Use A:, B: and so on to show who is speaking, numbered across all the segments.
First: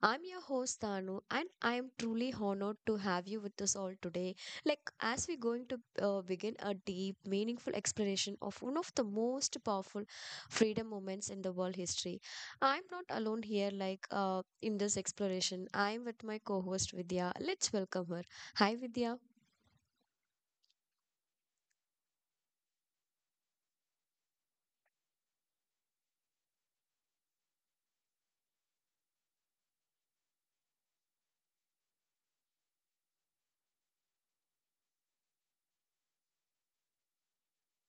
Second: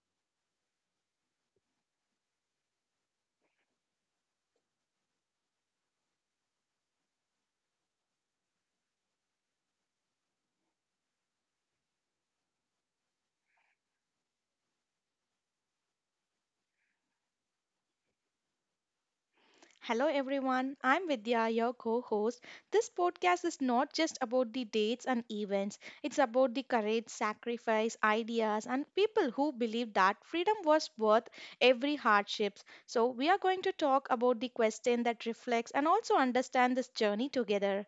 A: I'm your host Tanu and I am truly honored to have you with us all today. Like as we're going to begin a deep, meaningful explanation of one of the most powerful freedom moments in the world history. I'm not alone here like in this exploration. I'm with my co-host Vidya. Let's welcome her. Hi Vidya.
B: Hello everyone, I'm Vidya, your co host. This podcast is not just about the dates and events, it's about the courage, sacrifice, ideas, and people who believe that freedom was worth every hardship. So, we are going to talk about the question that reflects and also understand this journey together.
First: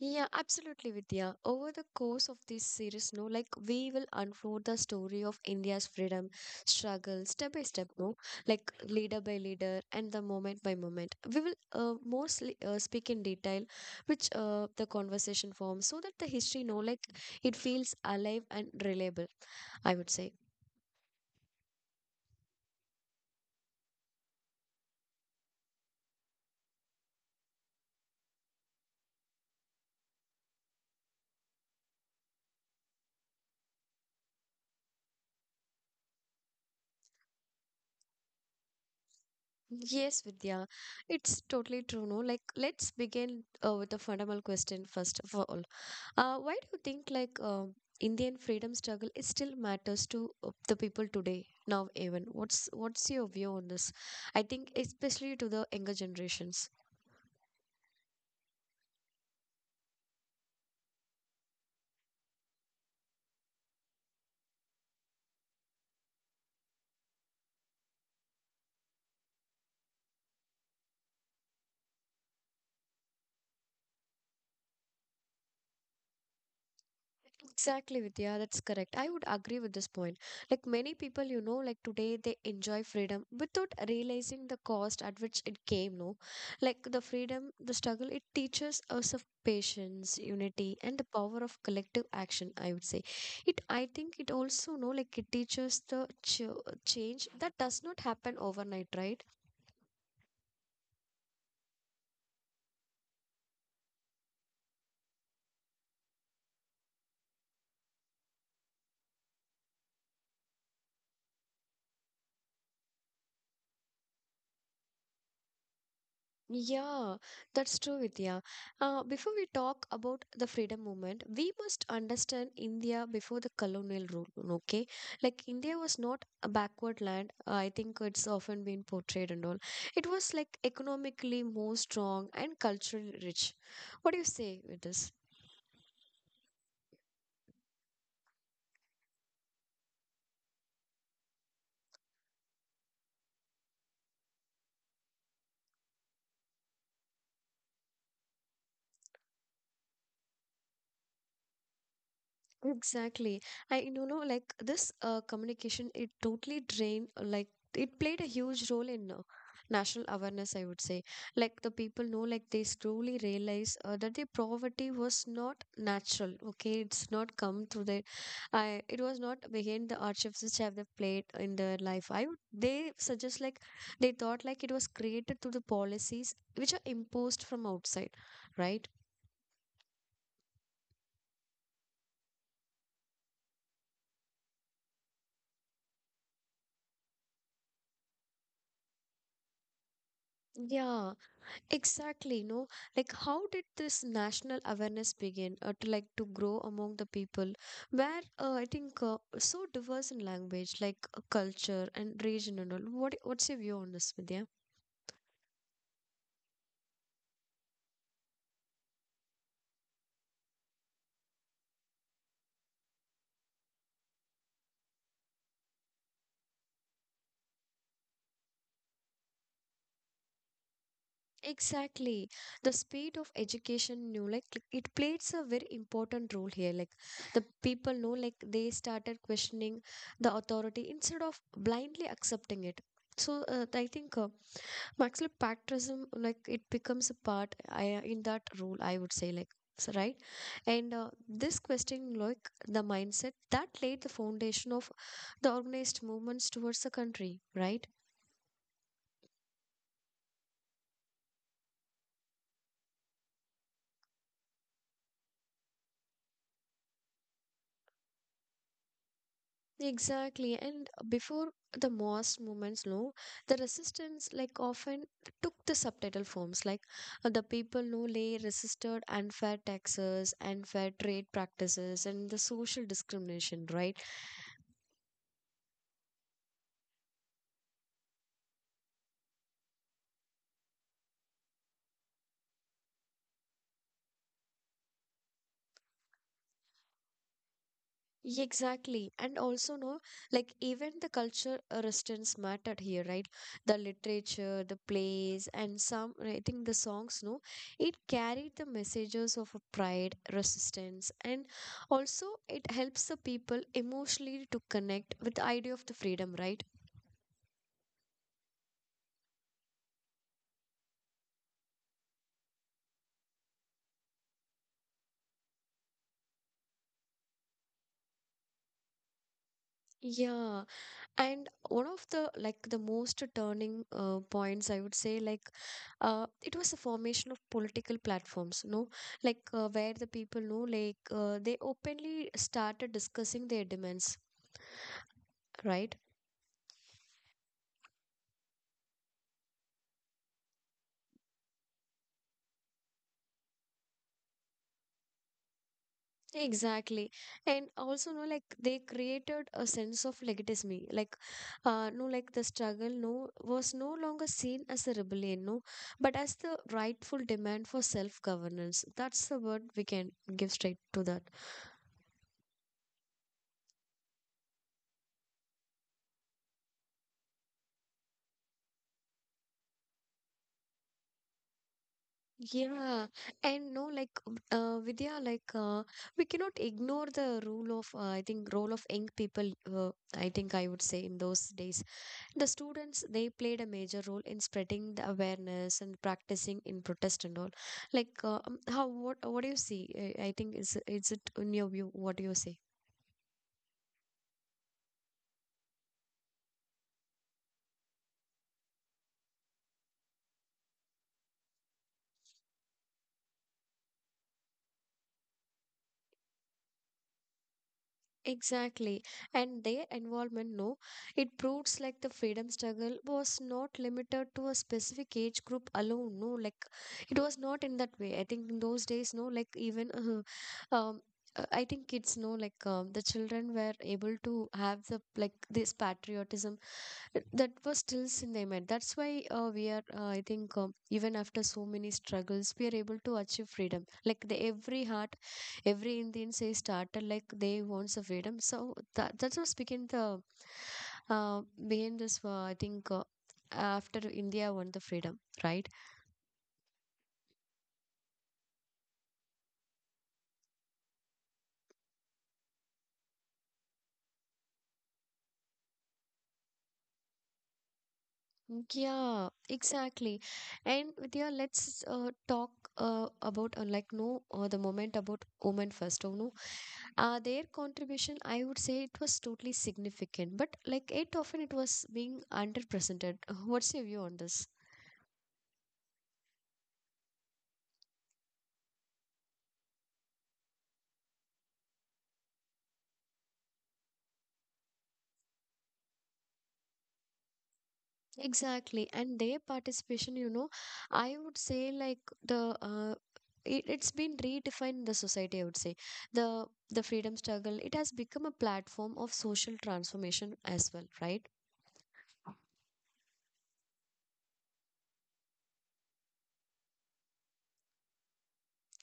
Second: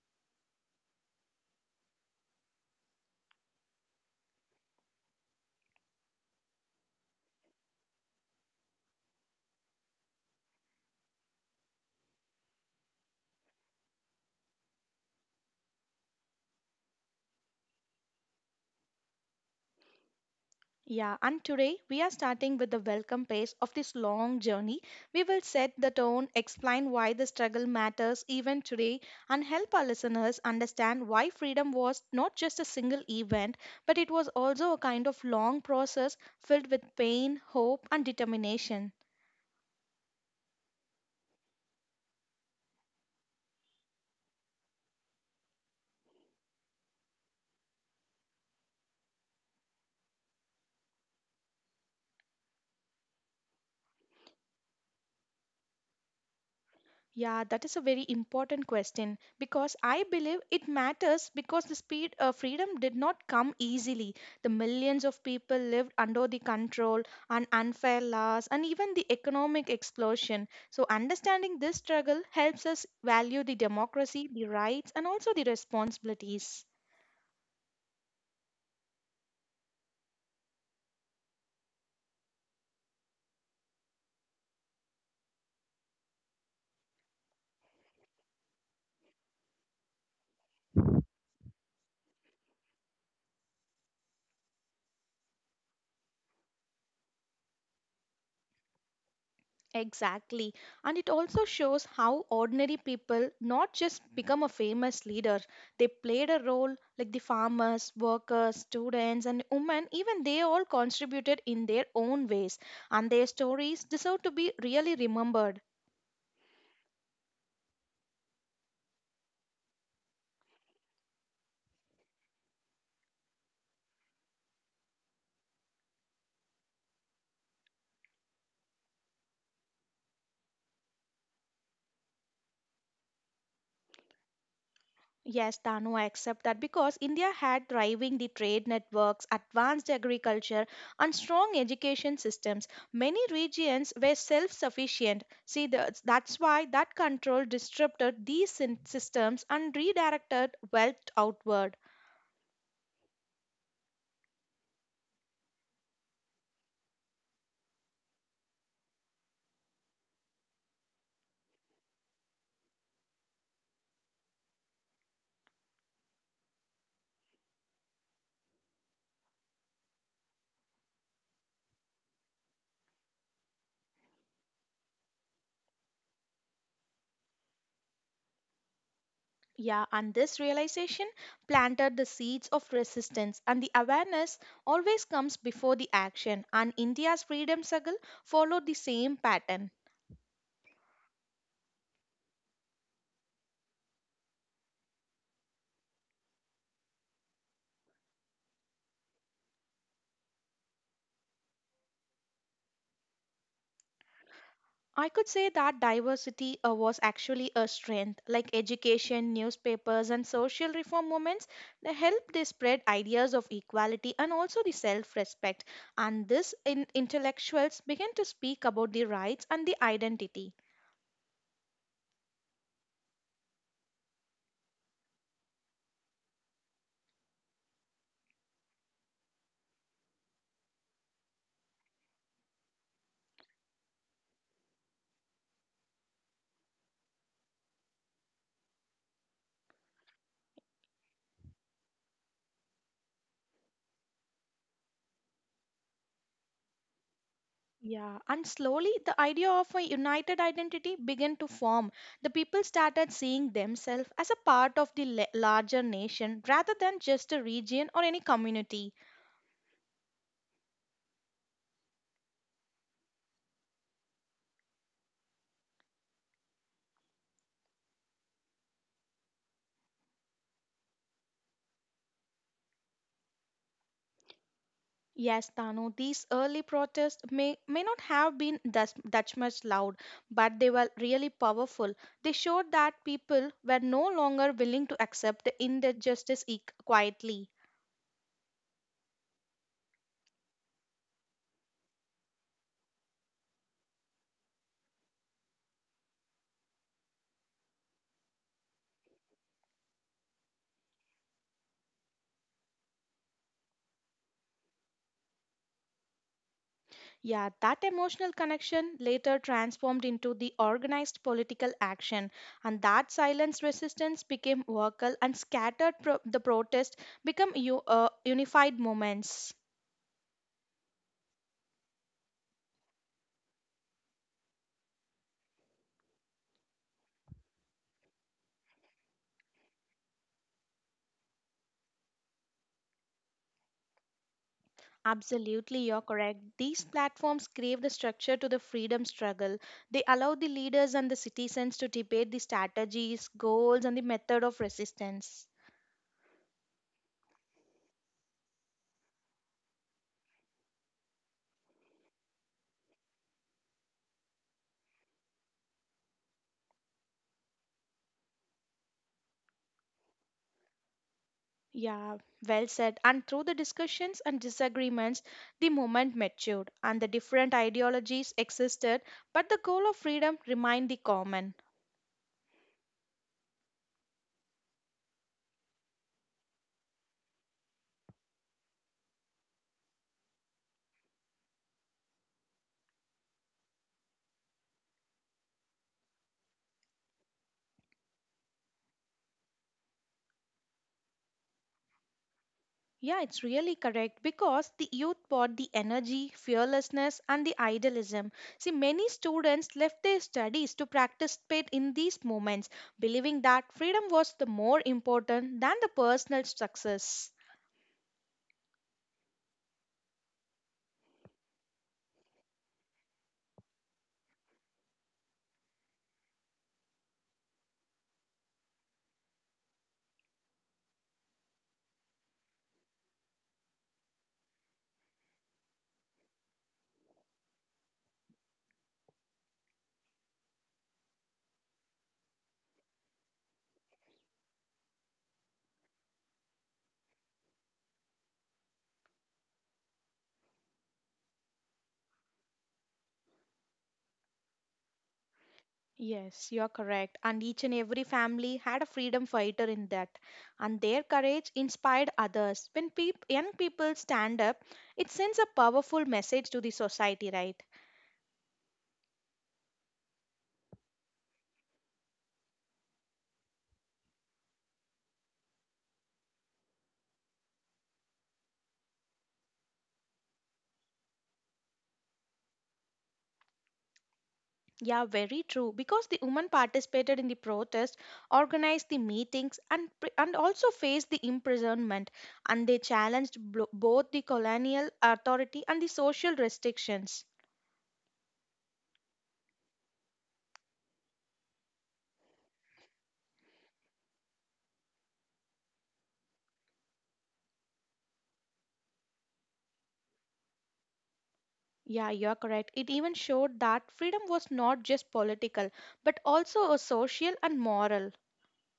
A: Yeah, absolutely, Vidya. Over the course of this series, no, like we will unfold the story of India's freedom struggle step by step, no, like leader by leader and the moment by moment. We will mostly speak in detail, which the conversation forms, so that the history, no, like it feels alive and reliable. I would say.
B: Yeah, and today we are starting with the welcome page of this long journey. We will set the tone, explain why the struggle matters even today, and help our listeners understand why freedom was not just a single event, but it was also a kind of long process filled with pain, hope, and determination.
A: Yes, Vidya, it's totally true. No, like let's begin with a fundamental question first of all. Why do you think like Indian freedom struggle is still matters to the people today now even? What's your view on this? I think especially to the younger generations.
B: Yeah, that is a very important question because I believe it matters because the speed freedom did not come easily. The millions of people lived under the control and unfair laws and even the economic explosion. So understanding this struggle helps us value the democracy, the rights and also the responsibilities.
A: Exactly, Vidya, that's correct. I would agree with this point. Like many people, like today they enjoy freedom without realizing the cost at which it came, no? Like the freedom, the struggle, it teaches us of patience, unity, and the power of collective action, I would say. It, I think it also, no, like it teaches the ch change that does not happen overnight, right?
B: Exactly. And it also shows how ordinary people not just become a famous leader, they played a role like the farmers, workers, students, and women, even they all contributed in their own ways. And their stories deserve to be really remembered.
A: Yeah, that's true, Vidya. Before we talk about the freedom movement, we must understand India before the colonial rule, okay? Like, India was not a backward land. I think it's often been portrayed and all. It was like economically more strong and culturally rich. What do you say with this?
B: Yes, Tanu, I accept that because India had thriving the trade networks, advanced agriculture, and strong education systems. Many regions were self-sufficient. See, that's why that control disrupted these systems and redirected wealth outward.
A: Exactly. I you know like this communication it totally drained like it played a huge role in national awareness, I would say. Like the people know like they slowly realize that their poverty was not natural. Okay, it's not come through their, I it was not behind the hardships which have they played in their life. I would they suggest like they thought like it was created through the policies which are imposed from outside, right?
B: Yeah, and this realization planted the seeds of resistance, and the awareness always comes before the action. And India's freedom struggle followed the same pattern.
A: Yeah. Exactly, no. Like, how did this national awareness begin, to like to grow among the people, where I think so diverse in language, like culture and region and all. What's your view on this, Vidya?
B: I could say that diversity was actually a strength, like education, newspapers, and social reform movements. They spread ideas of equality and also the self respect. And this intellectuals began to speak about the rights and the identity.
A: Exactly, the speed of education, like it plays a very important role here. Like the people know, like they started questioning the authority instead of blindly accepting it. So I think actually, patriotism, like it becomes a part I, in that role, I would say, like, so, right? And this question, like the mindset that laid the foundation of the organized movements towards the country, right?
B: Yeah, and slowly the idea of a united identity began to form. The people started seeing themselves as a part of the larger nation rather than just a region or any community.
A: Exactly. And before the most movements, no, the resistance, like, often took the subtitle forms, like the people, no, lay resisted unfair taxes, unfair trade practices, and the social discrimination, right?
B: Yes, Tanu, these early protests may not have been thus, that much loud, but they were really powerful. They showed that people were no longer willing to accept the injustice quietly.
A: Yeah, exactly. And also, no, like even the culture restraints mattered here, right? The literature, the plays, and some, I think the songs, no, it carried the messages of a pride, resistance, and also it helps the people emotionally to connect with the idea of the freedom, right?
B: Yeah, that emotional connection later transformed into the organized political action, and that silence resistance became vocal and scattered the protest become unified movements.
A: Yeah. And one of the like the most turning points, I would say, like it was the formation of political platforms, no, like where the people know, like they openly started discussing their demands,
B: Absolutely,
A: right?
B: you're correct. These platforms gave the structure to the freedom struggle. They allow the leaders and the citizens to debate the strategies, goals, and the method of resistance.
A: Exactly, and also no, like they created a sense of legitimacy, like no, like the struggle no was no longer seen as a rebellion, no, but as the rightful demand for self-governance. That's the word we can give straight to that.
B: Yeah, well said. And through the discussions and disagreements, the movement matured and the different ideologies existed, but the goal of freedom remained the common.
A: Yeah, and no, like Vidya, like we cannot ignore the rule of I think role of young people. I think I would say in those days, the students they played a major role in spreading the awareness and practicing in protest and all. Like how what do you see? I think is it in your view? What do you say?
B: Yeah, it's really correct because the youth brought the energy, fearlessness, and the idealism. See, many students left their studies to participate in these moments, believing that freedom was the more important than the personal success.
A: Exactly. And their involvement, no, it proves like the freedom struggle was not limited to a specific age group alone. No, like it was not in that way. I think in those days, no, like even, uh, um, I think kids. No, like the children were able to have the like this patriotism that was still in them mind. That's why we are, I think, even after so many struggles, we are able to achieve freedom. Like the every heart every Indian says started like they want the freedom. So that, that's what's begin the uh, behind this. I think after India won the freedom, right?
B: Yes, you are correct. And each and every family had a freedom fighter in that. And their courage inspired others. When young people stand up, it sends a powerful message to the society, right?
A: Yeah, exactly. And Vidya, let's talk about like no the moment about women first. Oh no, their contribution I would say it was totally significant, but like it often it was being underrepresented. What's your view on this?
B: Yeah, very true. Because the women participated in the protest, organized the meetings, and also faced the imprisonment, and they challenged both the colonial authority and the social restrictions.
A: Exactly. And their participation, I would say like the it's been redefined in the society, I would say. The freedom struggle, it has become a platform of social transformation as well, right?
B: Yeah, you are correct. It even showed that freedom was not just political, but also a social and moral.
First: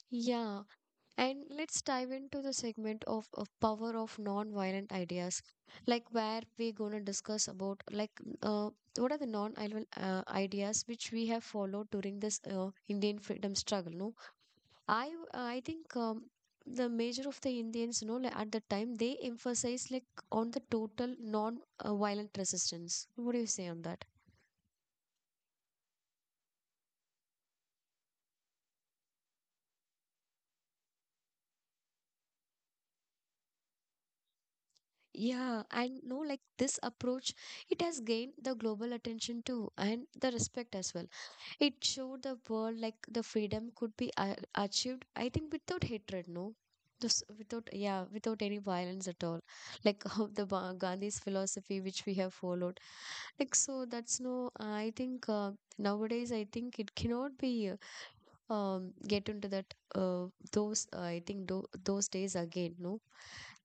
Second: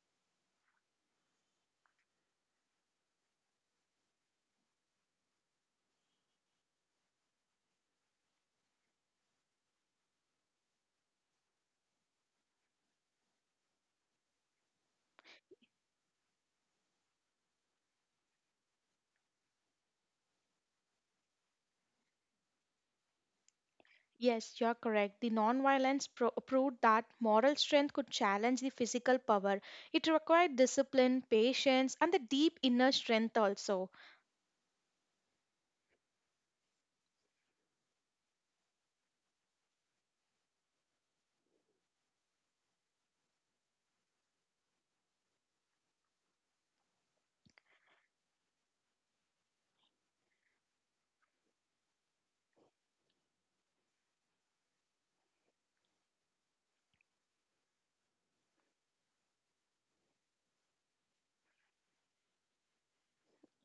A: Yeah. And let's dive into the segment of power of non-violent ideas. Like where we're gonna discuss about like uh what are the non-violent ideas which we have followed during this Indian freedom struggle, no? I think the major of the Indians, like, at the time they emphasize like on the total non-violent resistance. What do you say on that?
B: Yes, you are correct. The nonviolence proved that moral strength could challenge the physical power. It required discipline, patience, and the deep inner strength also.
A: Yeah, and no, like this approach, it has gained the global attention too, and the respect as well. It showed the world like the freedom could be achieved, I think, without hatred, no? This, without, yeah, without any violence at all. Like how the Gandhi's philosophy, which we have followed. Like, so that's no, I think nowadays, I think it cannot be get into that, those, I think, do those days again, no?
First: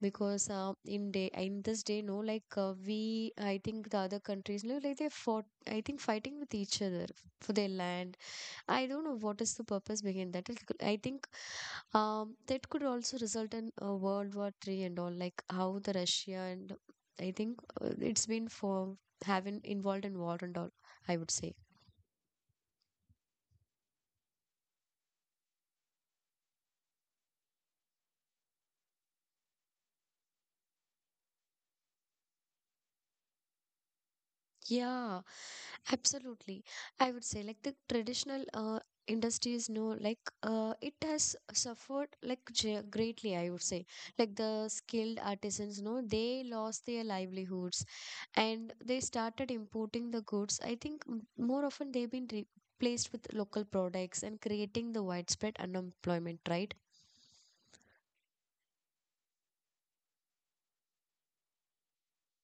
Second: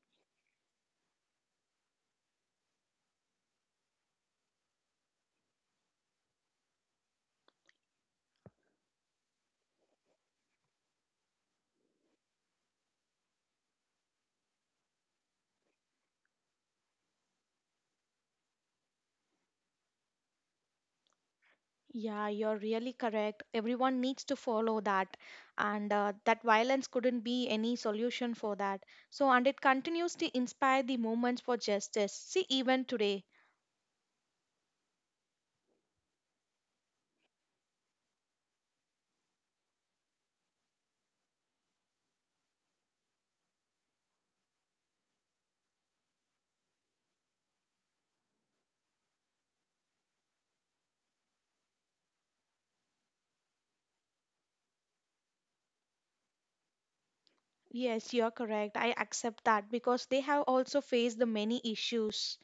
A: Because in day in this day no like we I think the other countries no, like they fought I think fighting with each other for their land. I don't know what is the purpose behind that. I think that could also result in a World War III and all, like how the Russia and I think it's been for having involved in war and all. I would say.
B: Yeah, you're really correct. Everyone needs to follow that, and that violence couldn't be any solution for that. So, and it continues to inspire the movements for justice. See, even today.
A: Yeah, absolutely. I would say like the traditional industries no like it has suffered like greatly, I would say, like the skilled artisans no they lost their livelihoods, and they started importing the goods, I think more often they've been replaced with local products and creating the widespread unemployment, right.
B: Yes, you're correct. I accept that because they have also faced the many issues.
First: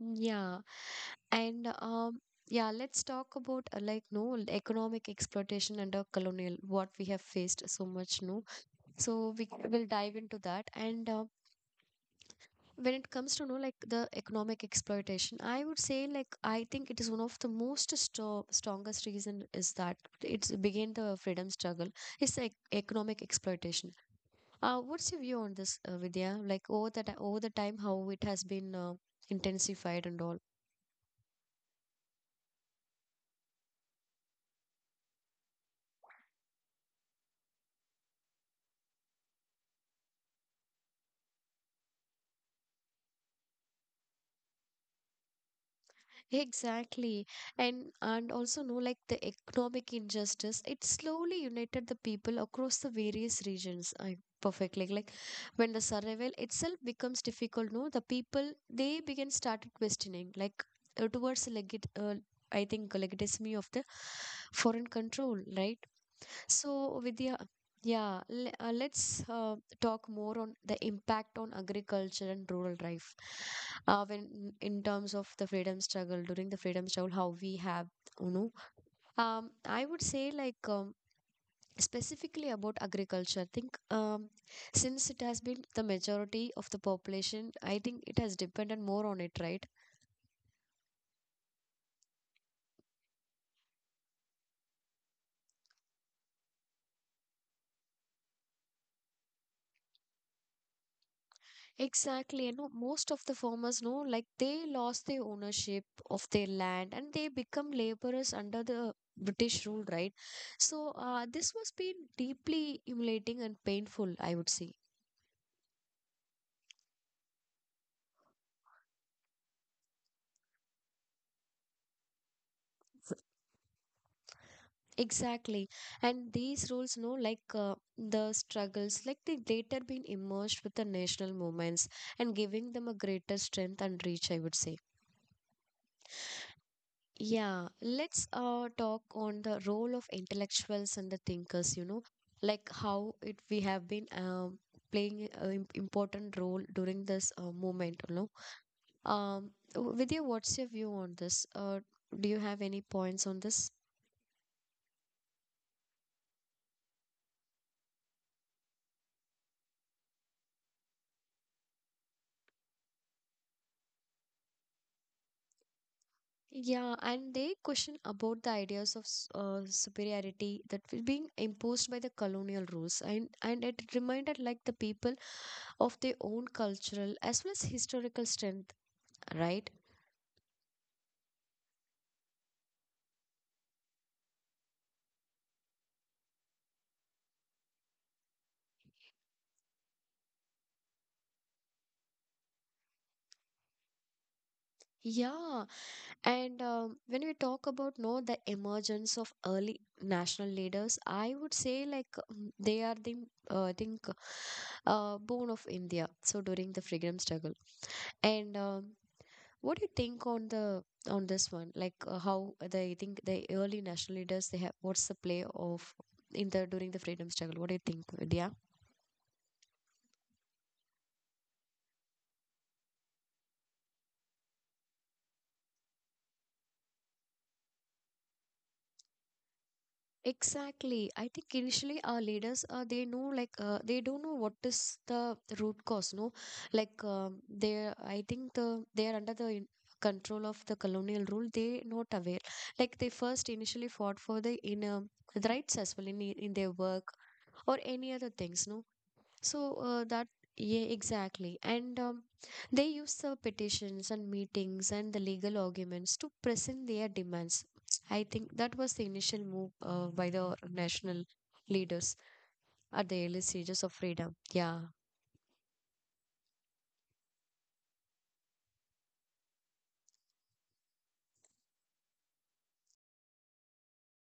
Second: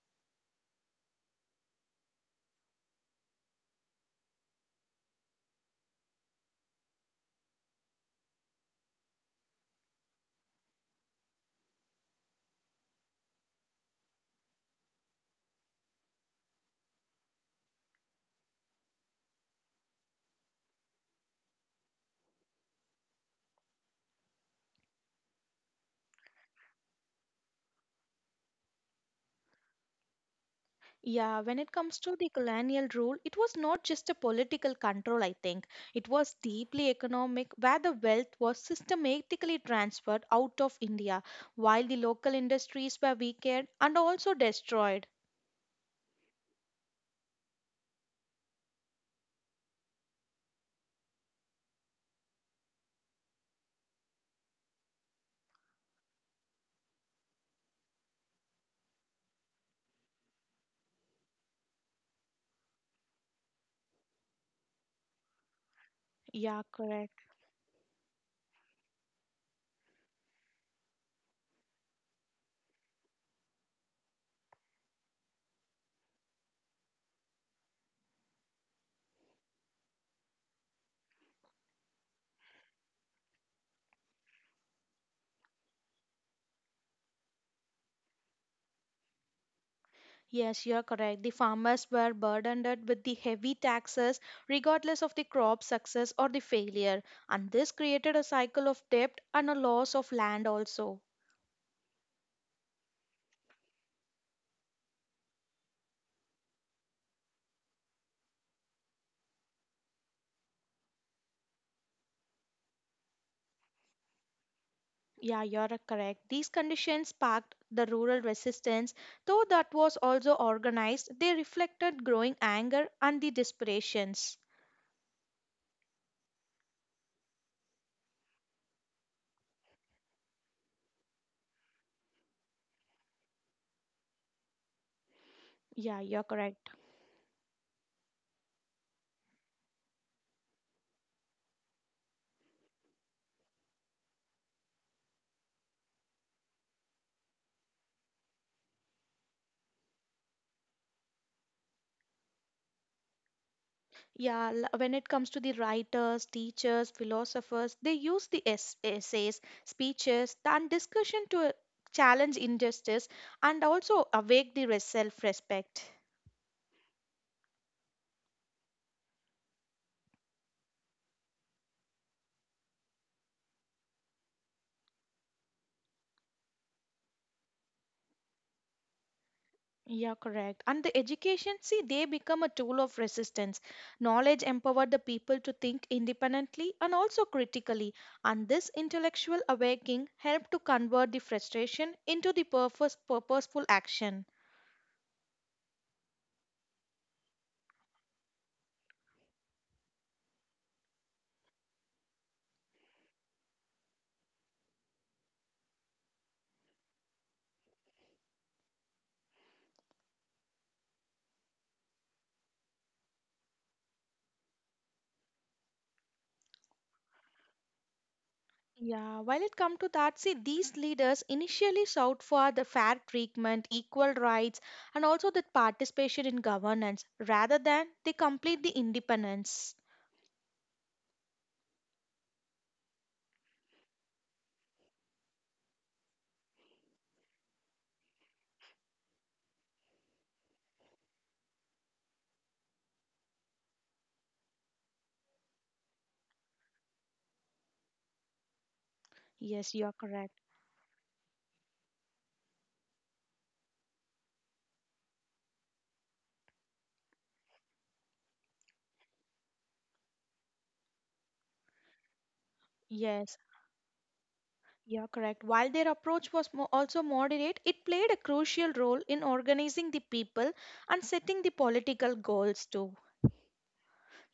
A: Yeah. And yeah, let's talk about like no economic exploitation under colonial what we have faced so much, no. So we will dive into that. And when it comes to no like the economic exploitation, I would say like I think it is one of the most sto strongest reason is that it's began the freedom struggle. It's like economic exploitation. What's your view on this, Vidya? Like over the time, how it has been intensified and all.
B: Yeah, when it comes to the colonial rule, it was not just a political control, I think. It was deeply economic, where the wealth was systematically transferred out of India, while the local industries were weakened and also destroyed.
A: Exactly. And also no like the economic injustice, it slowly united the people across the various regions. I perfectly like when the survival itself becomes difficult, no, the people they begin started questioning, like towards legit I think legitimacy of the foreign control, right?
B: Yeah,
A: So,
B: correct.
A: Vidya, yeah, let's talk more on the impact on agriculture and rural life. When in terms of the freedom struggle, during the freedom struggle, how we have, you know, I would say like specifically about agriculture. I think since it has been the majority of the population, I think it has depended more on it, right?
B: Yes, you're correct. The farmers were burdened with the heavy taxes, regardless of the crop success or the failure, and this created a cycle of debt and a loss of land also.
A: Exactly, most of the farmers know like they lost the ownership of their land and they become laborers under the British rule, right? So, this was been deeply humiliating and painful, I would say.
B: Yeah, you're correct. These conditions sparked the rural resistance, though that was also organized. They reflected growing anger and the desperations.
A: Exactly, and these rules, no, like the struggles, like they later been immersed with the national movements and giving them a greater strength and reach, I would say.
B: Yeah, you're correct.
A: Yeah, let's talk on the role of intellectuals and the thinkers, like how it we have been playing an important role during this movement. Vidya, what's your view on this? Do you have any points on this?
B: Yeah, when it comes to the writers, teachers, philosophers, they use the essays, speeches, and discussion to challenge injustice and also awake the self respect.
A: Yeah, and they question about the ideas of superiority that were being imposed by the colonial rules, and it reminded like the people of their own cultural as well as historical strength, right?
B: Yeah, correct. And the education, see, they become a tool of resistance. Knowledge empowered the people to think independently and also critically. And this intellectual awakening helped to convert the frustration into the purposeful action.
A: Yeah, and when we talk about no the emergence of early national leaders, I would say like they are the I think bone of India. So during the freedom struggle, and what do you think on the on this one? Like how the I think the early national leaders they have what's the play of in the during the freedom struggle? What do you think, Vidya?
B: Yeah, while it comes to that, see, these leaders initially sought for the fair treatment, equal rights, and also the participation in governance rather than they complete the independence.
A: Exactly. I think initially our leaders, they know like they don't know what is the root cause. No, like they, I think they are under the control of the colonial rule. They not aware. Like they first initially fought for the in the rights as well in in their work or any other things. No, so
B: Yes, you are
A: that
B: correct.
A: yeah exactly and they use the petitions and meetings and the legal arguments to present their demands. I think that was the initial move by the national leaders at the
B: Yes.
A: early stages of freedom. Yeah.
B: Yeah, correct. While their approach was also moderate, it played a crucial role in organizing the people and setting the political goals too.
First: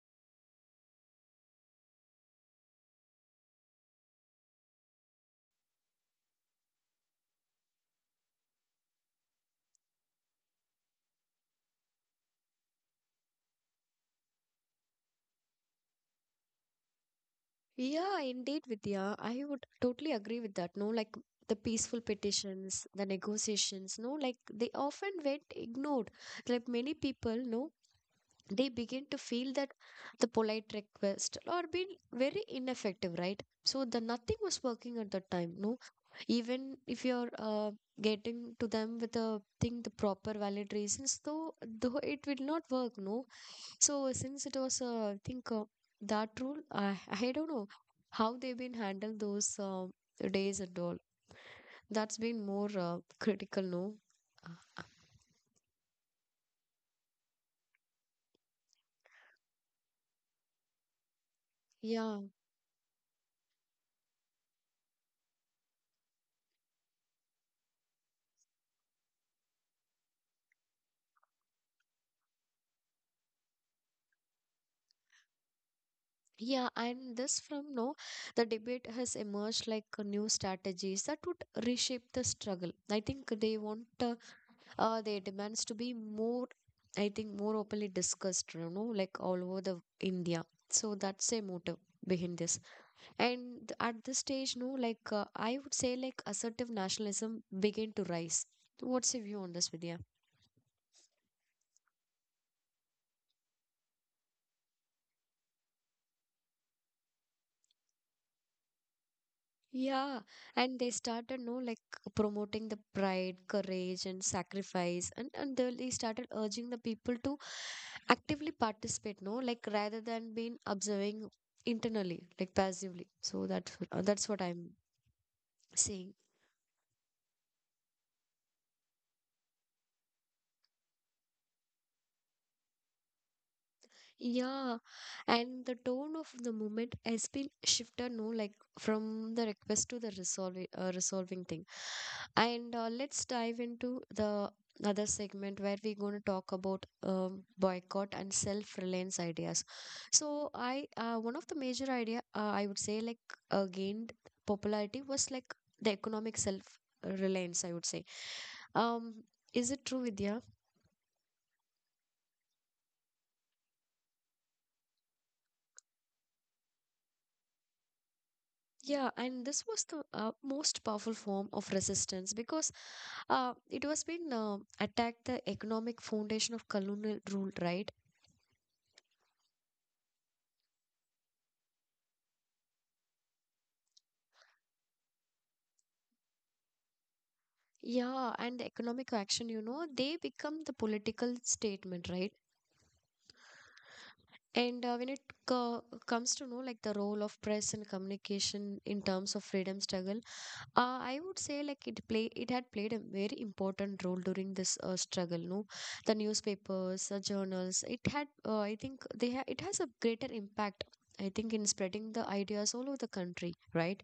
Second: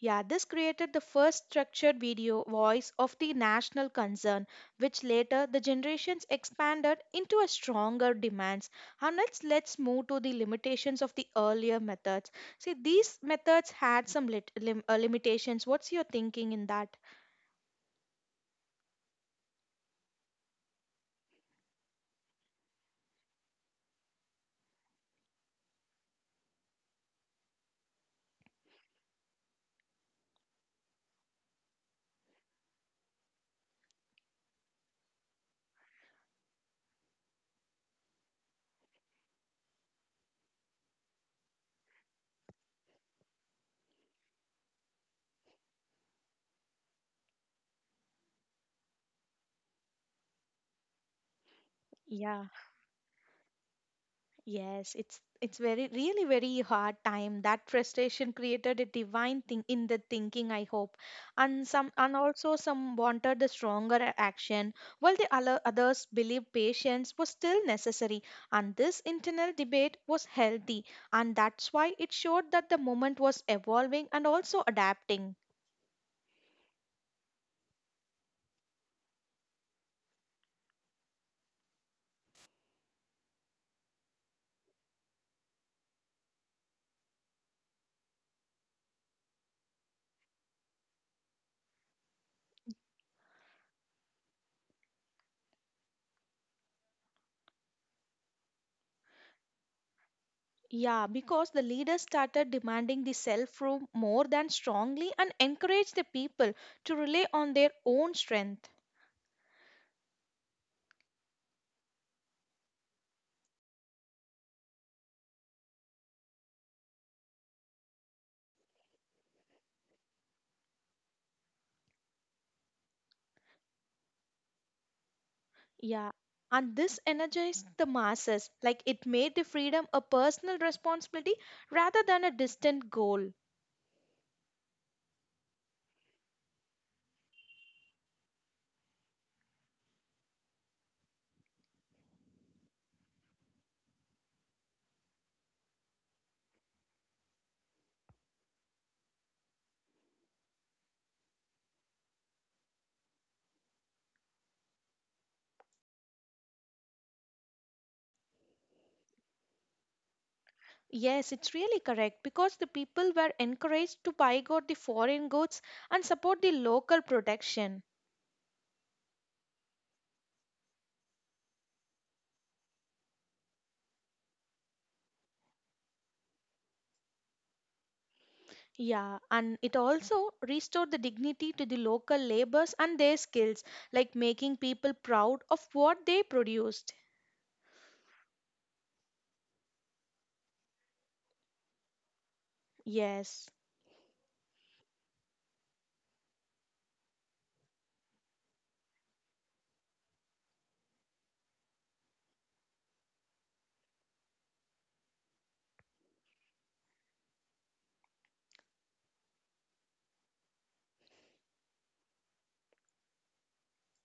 B: Yeah, this created the first structured video voice of the national concern, which later the generations expanded into a stronger demands. And let's move to the limitations of the earlier methods. See, these methods had some limitations. What's your thinking in that?
A: Yeah, indeed, Vidya. I would totally agree with that. No, like the peaceful petitions, the negotiations, no, like they often went ignored. Like many people, no, they begin to feel that the polite request or being very ineffective, right? So the nothing was working at that time, no, even if you're getting to them with the thing the proper valid reasons, though it will not work, no, so since it was I think that rule I don't know how they've been handled those days and all, that's
B: Yeah.
A: been more critical, no. Uh, uh,
B: Yes, it's very really very hard time. That frustration created a divine thing in the thinking, I hope. And
A: yeah.
B: also some wanted the stronger action, while the other others believed patience was still necessary. And this internal debate was healthy, and that's why it showed that the moment was evolving and also adapting.
A: Yeah, and this from no, the debate has emerged like new strategies that would reshape the struggle. I think they want their demands to be more, I think, more openly discussed, you know, like all over the India. So that's a motive behind this. And at this stage, no, like I would say, like assertive nationalism began to rise. What's your view on this, Vidya?
B: Yeah, because the leaders started demanding the self-rule more than strongly and encouraged the people to rely on their own strength.
A: Yeah, and they started no like promoting the pride, courage, and sacrifice, and and they started urging the people to actively participate. No, like rather than being observing internally, like passively. So that's what I'm
B: Yeah,
A: saying.
B: and this energized the masses. Like it made the freedom a personal responsibility rather than a distant goal.
A: Yeah, and the tone of the moment has been shifted, no, like from the request to the resolving resolving thing. And let's dive into the other segment where we're going to talk about boycott and self-reliance ideas. So I one of the major idea I would say like gained popularity was like the economic self-reliance. I would say. Um, is it true, Vidya?
B: Yes, it's really correct because the people were encouraged to boycott the foreign goods and support the local production.
A: Yeah, and this was the most powerful form of resistance because it was been attacked the economic foundation of colonial rule, right?
B: Yeah, and it also restored the dignity to the local laborers and their skills, like making people proud of what they produced.
A: Yeah, and the economic action, you know, they become the political statement, right?
B: Yes.
A: And when it co comes to know like the role of press and communication in terms of freedom struggle, I would say like it play it had played a very important role during this struggle. No, the newspapers, the journals, it had I think they it has a greater impact. I think in spreading the ideas all over the country, right?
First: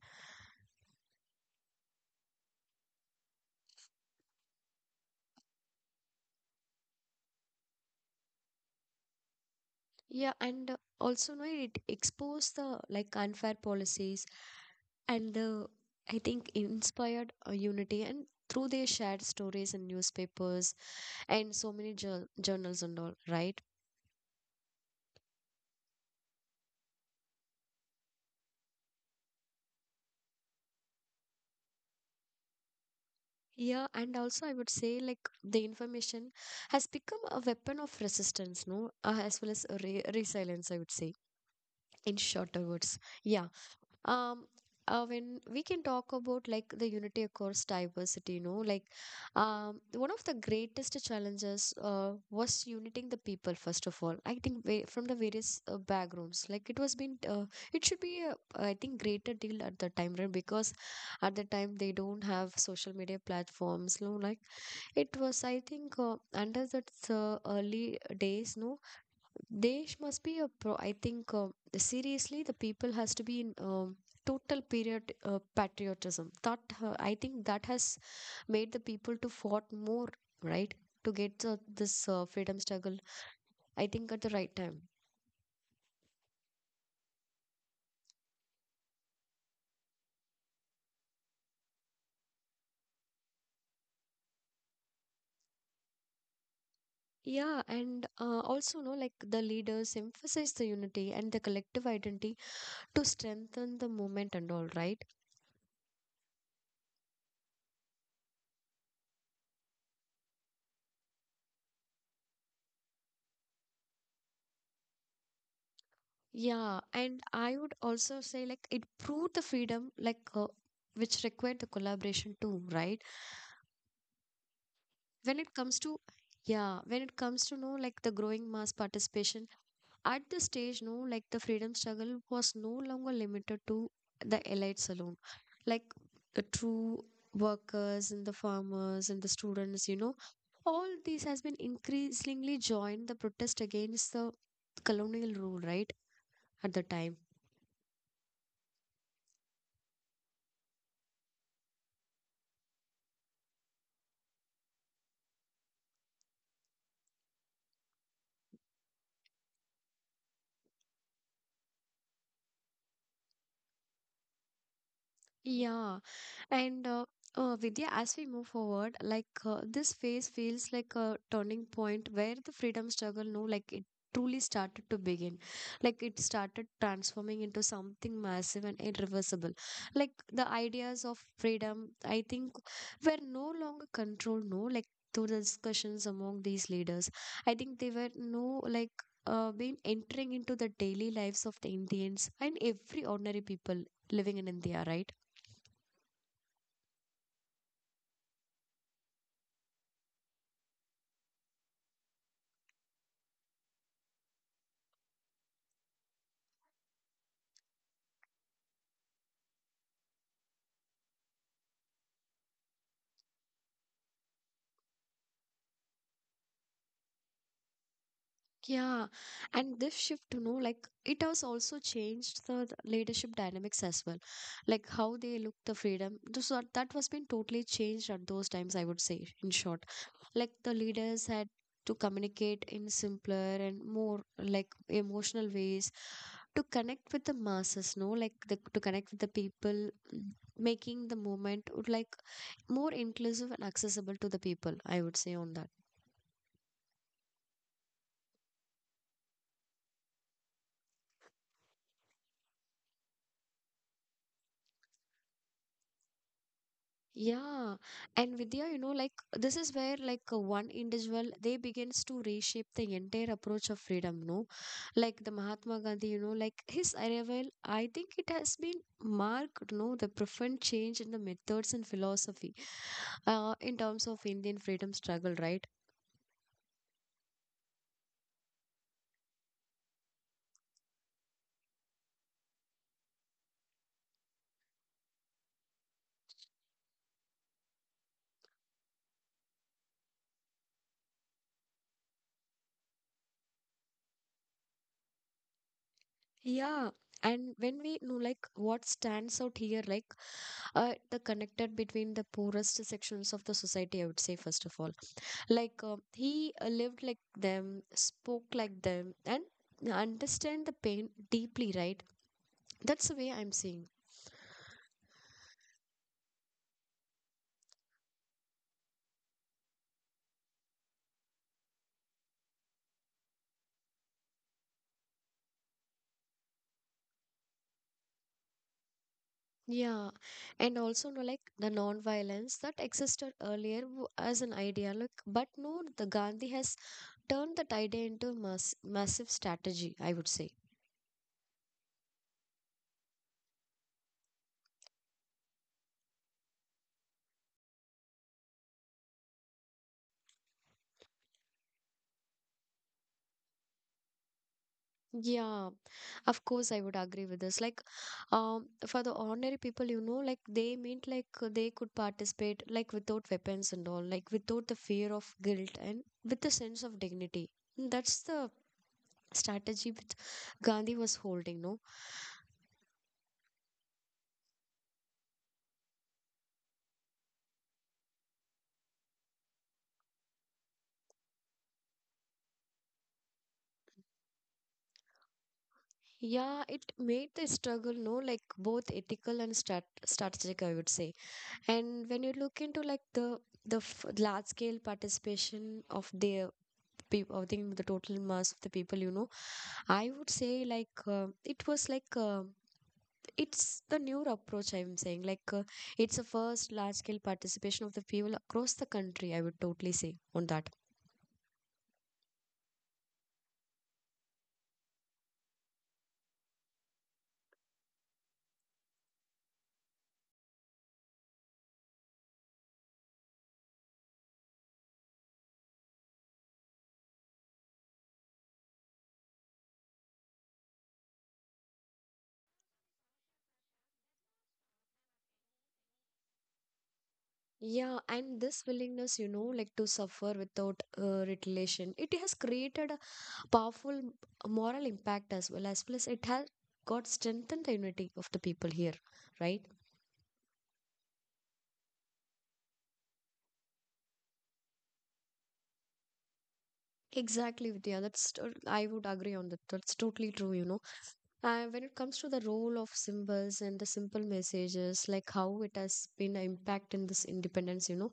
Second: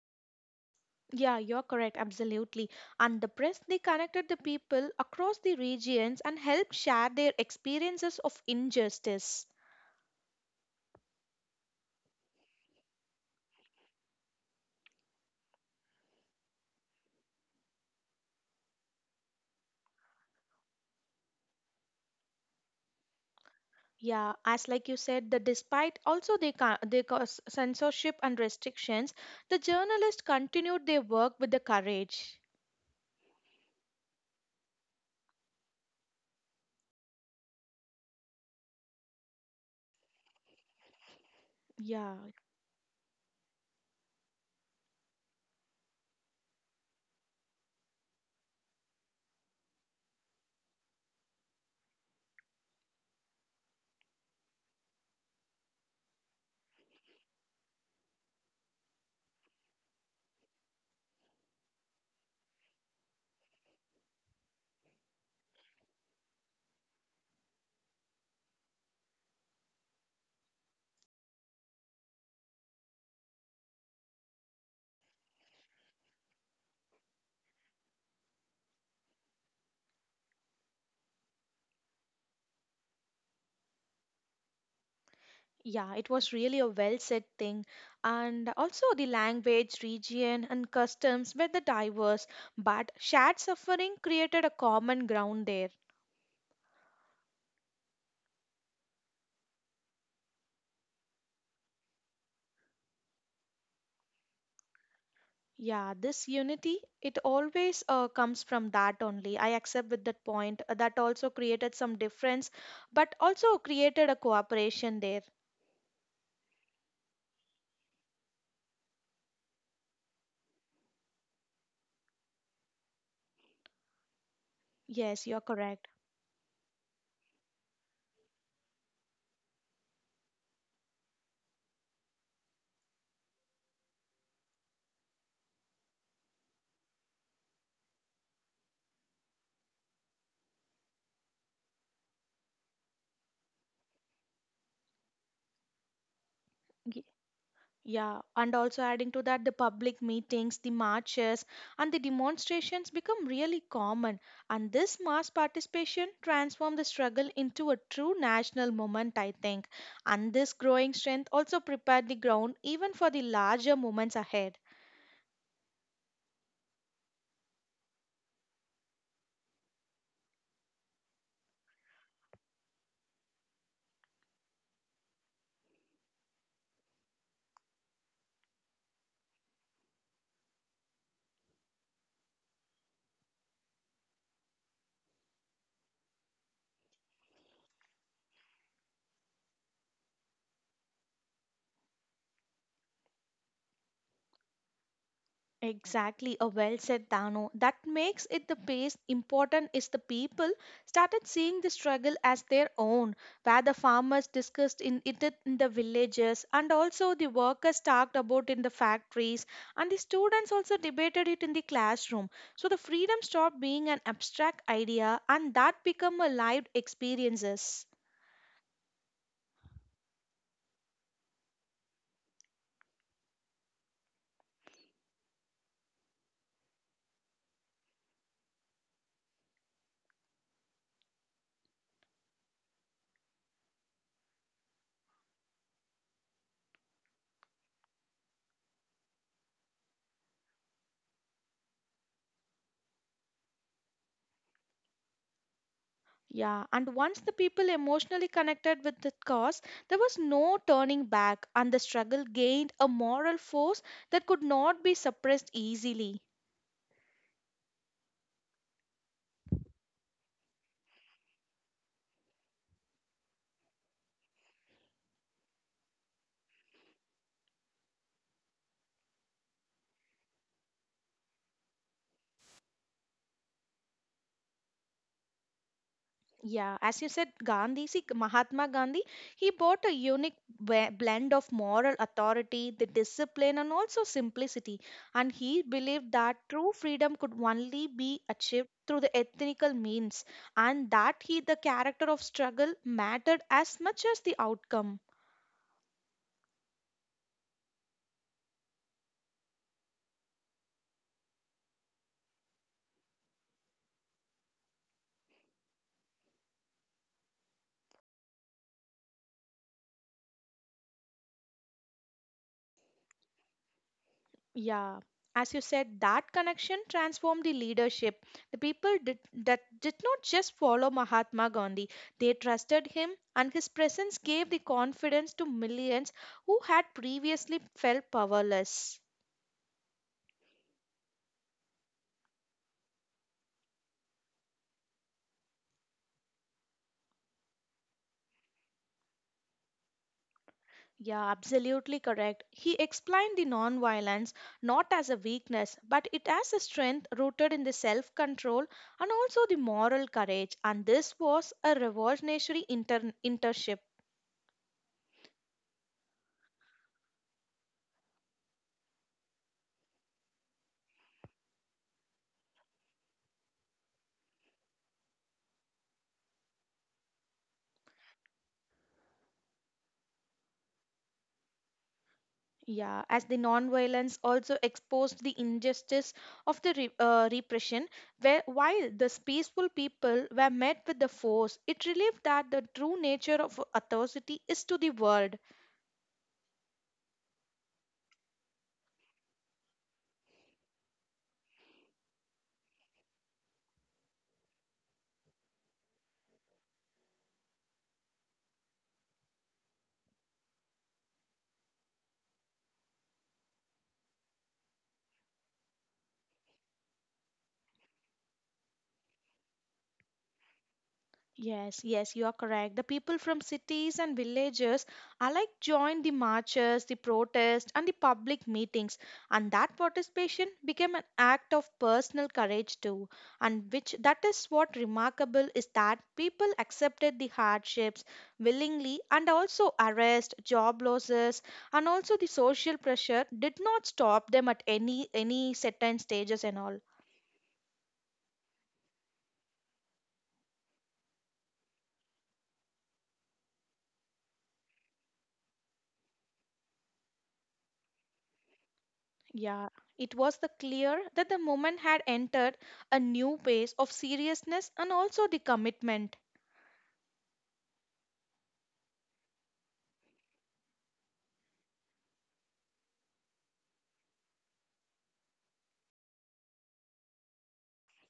B: Yeah, you're correct, absolutely. And the press, they connected the people across the regions and helped share their experiences of injustice.
A: Yeah, and also no, it exposed the like unfair policies and the I think inspired unity and through their shared stories in newspapers and so many journals and all, right?
B: Yeah, as like you said, the despite also they cause censorship and restrictions, the journalists continued their work with the courage.
A: Yeah, and also I would say like the information has become a weapon of resistance, no, as well as a re resilience, I would say
B: Yeah,
A: in shorter words. Yeah. um when we can talk about like the unity across diversity, you know, like one of the greatest challenges was uniting the people first of all, I think from the various backgrounds, like it was been it should be a, I think greater deal at the time, right? Because at the time they don't have social media platforms, no, like it was I think under that early days, no, there must be a pro. I think seriously, the people has to be in total period patriotism. That I think that has made the people to fought more, right? To get this freedom struggle, I think at the right time.
B: yeah, it was really a well said thing. And also the language, region, and customs were the diverse, but shared suffering created a common ground there.
A: Yeah, and also, no, like the leaders emphasize the unity and the collective identity to strengthen the movement and all, right?
B: Yeah, this unity, it always comes from that only. I accept with that point. That also created some difference, but also created a cooperation there.
A: Yeah, and I would also say like it proved the freedom, like which required the collaboration too, right?
B: Yes,
A: when
B: you're
A: it comes
B: correct.
A: to Yeah, when it comes to know like the growing mass participation at the stage, no, like the freedom struggle was no longer limited to the elites alone, like the true workers and the farmers and the students, you know, all these has been increasingly joined the protest against the colonial rule, right, at the
B: Ye-
A: time?
B: Yeah, and also adding to that, the public meetings, the marches, and the demonstrations become really common. And this mass participation transformed the struggle into a true national moment, I think. And this growing strength also prepared the ground even for the larger moments ahead.
A: Yeah. And Vidya, as we move forward, like this phase feels like a turning point where the freedom struggle, no, like it truly started to begin. Like it started transforming into something massive and irreversible. Like the ideas of freedom, I think, were no longer controlled, no, like through the discussions among these leaders. I think they were no, like, been entering into the daily lives of the Indians and every ordinary people living in India, right?
B: Exactly, a well said Dano. That makes it the base. Important is the people started seeing the struggle as their own, where the farmers discussed in it in the villages, and also the workers talked about in the factories, and the students also debated it in the classroom. So the freedom stopped being an abstract idea, and that became a lived experiences.
A: Yeah, and this shift, you know, like it has also changed the leadership dynamics as well, like how they look the freedom. This was, that was been totally changed at those times, I would say, in short. Like the leaders had to communicate in simpler and more like emotional ways to connect with the masses, no, like the, to connect with the people, mm, making the movement would like more inclusive and accessible to the people, I would say on that.
B: Yeah, and once the people emotionally connected with the cause, there was no turning back, and the struggle gained a moral force that could not be suppressed easily.
A: Yeah, and Vidya, you know, like this is where like one individual they begins to reshape the entire approach of freedom, no? Like the Mahatma Gandhi, you know, like his arrival, I think it has been marked, no, the profound change in the methods and philosophy, in terms of Indian freedom struggle, right?
B: Yeah, as you said, Gandhi, see, Mahatma Gandhi, he brought a unique blend of moral authority, the discipline, and also simplicity. And he believed that true freedom could only be achieved through the ethnical means, and that he, the character of struggle, mattered as much as the outcome.
A: Yeah. And when we know like what stands out here, like the connected between the poorest sections of the society, I would say first of all like he lived like them, spoke like them, and understand the pain deeply, right? That's the way I'm seeing.
B: Yeah, as you said, that connection transformed the leadership. The people did, that did not just follow Mahatma Gandhi, they trusted him, and his presence gave the confidence to millions who had previously felt powerless.
A: Yeah, and also no, like the non-violence that existed earlier as an idea, like but no the Gandhi has turned that idea into a massive strategy, I would say.
B: Yeah, absolutely correct. He explained the non-violence not as a weakness, but it as a strength rooted in the self-control and also the moral courage. And this was a revolutionary internship.
A: Yeah. Of course, I would agree with this. Like, for the ordinary people, you know, like they meant like they could participate like without weapons and all, like without the fear of guilt and with a sense of dignity. That's the strategy which Gandhi was holding, no?
B: Yeah, as the nonviolence also exposed the injustice of the repression, where while the peaceful people were met with the force, it relieved that the true nature of authority is to the world.
A: Yeah, it made the struggle, no, like both ethical and strategic, I would say. And when you look into like the f large scale participation of the people, I think the total mass of the people, you know. I would say like it was like it's the newer approach I'm saying like it's a first large scale participation of the people across the country, I would totally say on that.
B: Yes, yes, you are correct. The people from cities and villages alike joined the marches, the protests, and the public meetings, and that participation became an act of personal courage too. And which that is what remarkable is that people accepted the hardships willingly, and also arrest, job losses, and also the social pressure did not stop them at any certain stages and all.
A: Yeah, and this willingness, you know, like to suffer without retaliation, it has created a powerful moral impact as well as it has got strengthened the unity of the people here, right?
B: Yeah, it was the clear that the moment had entered a new phase of seriousness and also the commitment.
A: Exactly, Vidya. I would agree on that. That's totally true. You know. And when it comes to the role of symbols and the simple messages, like how it has been an impact in this independence, you know,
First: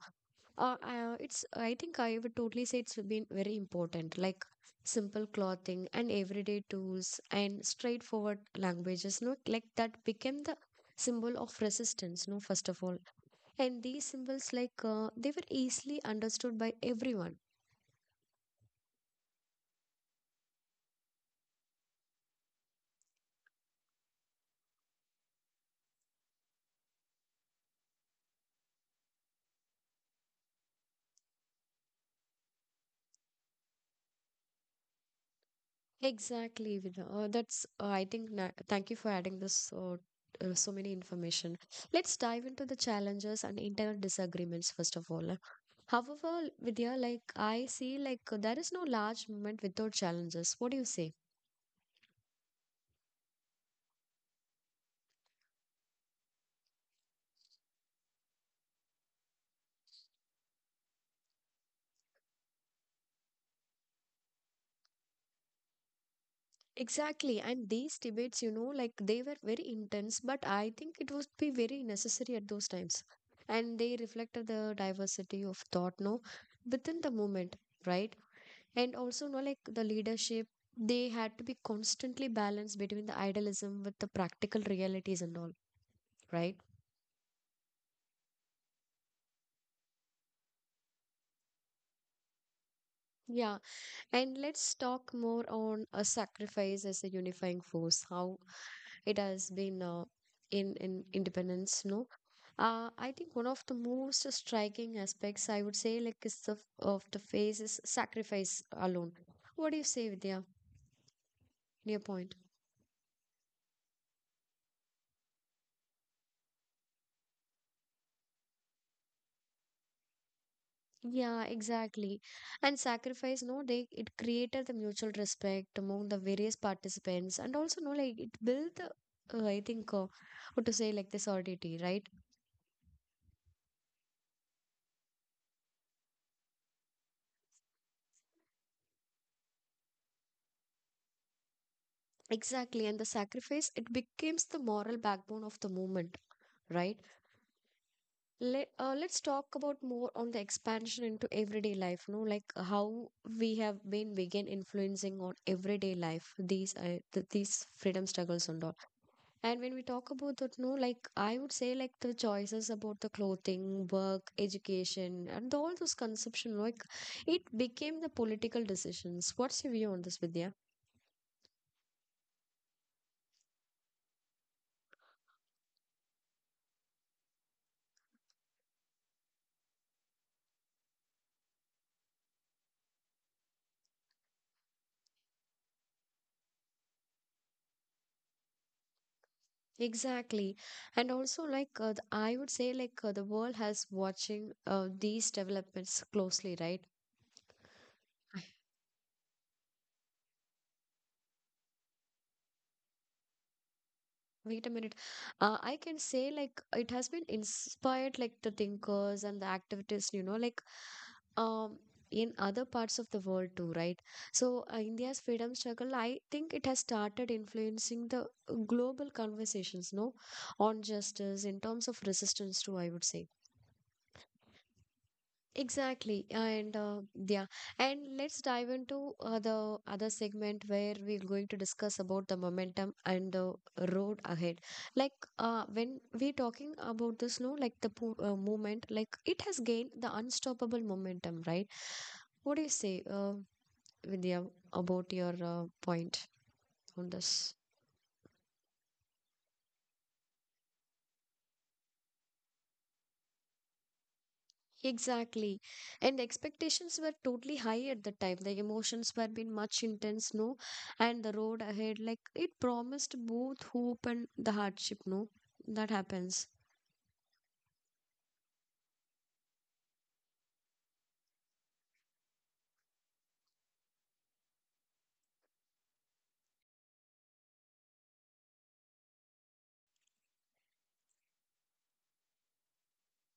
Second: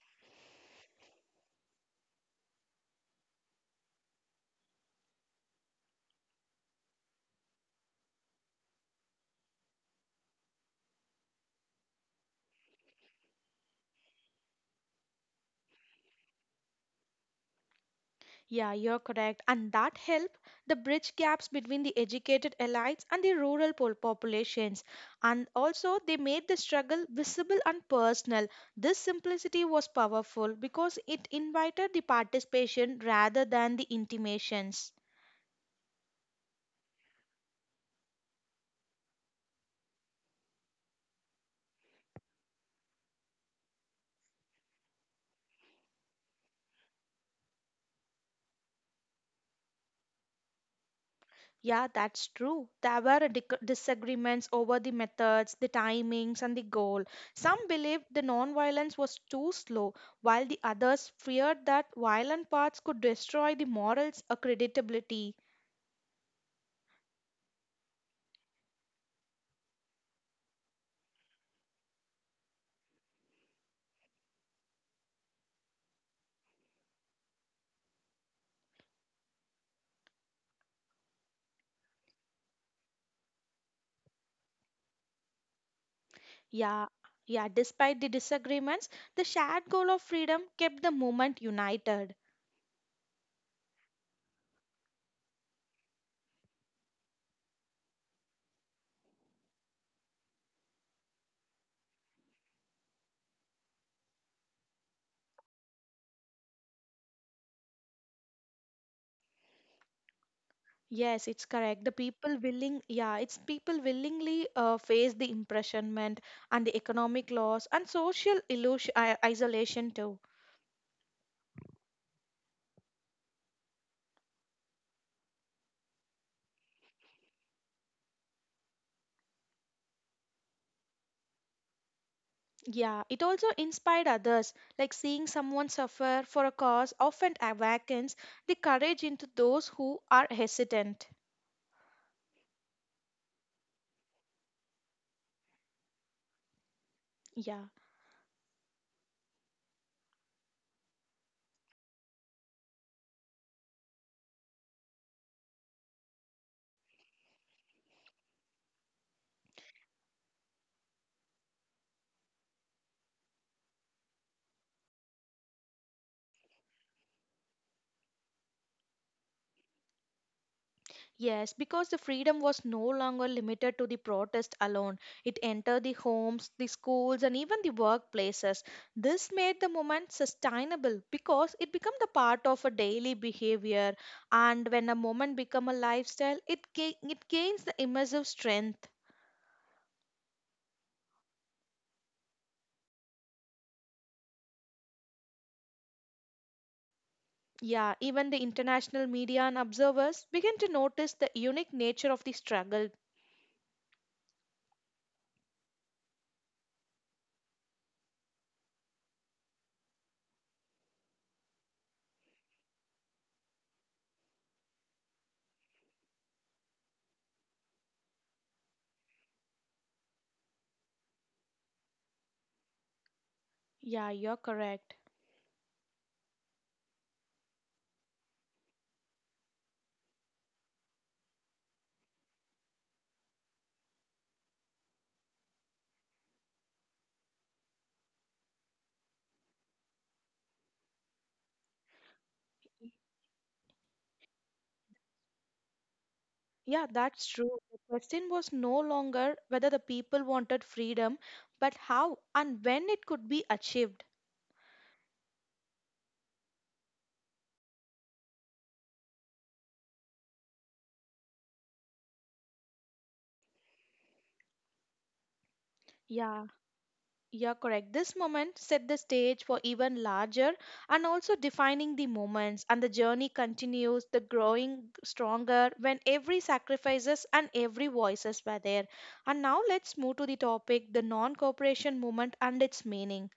A: it's I think I would totally say it's been very important. Like simple clothing and everyday tools and straightforward languages, you know, like that became the symbol of resistance, no, first of all. And these symbols, like they were easily understood by everyone.
B: Yeah, you're correct. And that helped the bridge gaps between the educated elites and the populations. And also, they made the struggle visible and personal. This simplicity was powerful because it invited the participation rather than the intimations.
A: Exactly, Vina. That's I think na thank you for adding this so many information. Let's dive into the challenges and internal disagreements first of all. However, Vidya, like I see, like there is no large movement without challenges. What do you say?
B: Yeah, that's true. There were disagreements over the methods, the timings, and the goal. Some believed the non-violence was too slow, while the others feared that violent paths could destroy the morals or credibility.
A: Exactly, and these debates, you know, like they were very intense, but I think it would be very necessary at those times, and they reflected the diversity of thought, no, within the movement, right? And also no, like the leadership they had to be constantly balanced between the idealism with the practical realities and all, right.
B: Yeah, yeah, despite the disagreements, the shared goal of freedom kept the movement united.
A: Yeah, and let's talk more on a sacrifice as a unifying force, how it has been in independence, no. I think one of the most striking aspects I would say like is the of the phase is sacrifice alone. What do you say, Vidya?
B: Yes, it's correct.
A: In
B: The
A: your point?
B: people willing, yeah, it's people willingly face the imprisonment and the economic loss and social illusion, isolation too.
A: Yeah, exactly. And sacrifice, no, they it created the mutual respect among the various participants, and also no, like it built I think what to say like the solidity, right?
B: Yeah, it also inspired others, like seeing someone suffer for a cause often awakens the courage into those who are hesitant.
A: Exactly, and the sacrifice it becomes the moral backbone of the movement, right?
B: Yeah,
A: Let's talk about more on the expansion into everyday life, no, like how we have been begin influencing on everyday life these th these freedom struggles and all. And when we talk about that, no, like I would say, like the choices about the clothing, work, education, and all those consumption, like it became the political decisions. What's your view on this, Vidya?
B: yes, because the freedom was no longer limited to the protest alone. It entered the homes, the schools, and even the workplaces. This made the movement sustainable because it became the part of a daily behavior. And when a movement become a lifestyle, it gains the immersive strength.
A: Exactly, and also like the, I would say, like the world has watching these developments closely, right?
B: Yeah, even the international media and observers begin to notice the unique nature of the struggle.
A: Wait a minute. I can say like it has been inspired like the thinkers and the activists, you know, like um, in other parts of the world too, right? So, India's freedom struggle, I think it has started influencing the global conversations, no, on justice in terms of resistance too, I would say.
B: Yeah, you're correct.
A: Exactly, and yeah, and let's dive into the other segment where we're going to discuss about the momentum and the road ahead. Like when we're talking about this, no, like the movement, like it has gained the unstoppable momentum, right? What do you say, Vidya, about your point
B: Yeah,
A: on
B: that's
A: this?
B: true. The question was no longer whether the people wanted freedom, but how and when it could be achieved.
A: Exactly. And expectations were totally high at the time. The emotions were been much intense, no? And the road ahead, like it promised both hope and the hardship, no? That
B: Yeah,
A: happens.
B: yeah, correct. This moment set the stage for even larger and also defining the moments and the journey continues, the growing stronger when every sacrifices and every voices were there. And now let's move to the topic, the non-cooperation movement and its meaning.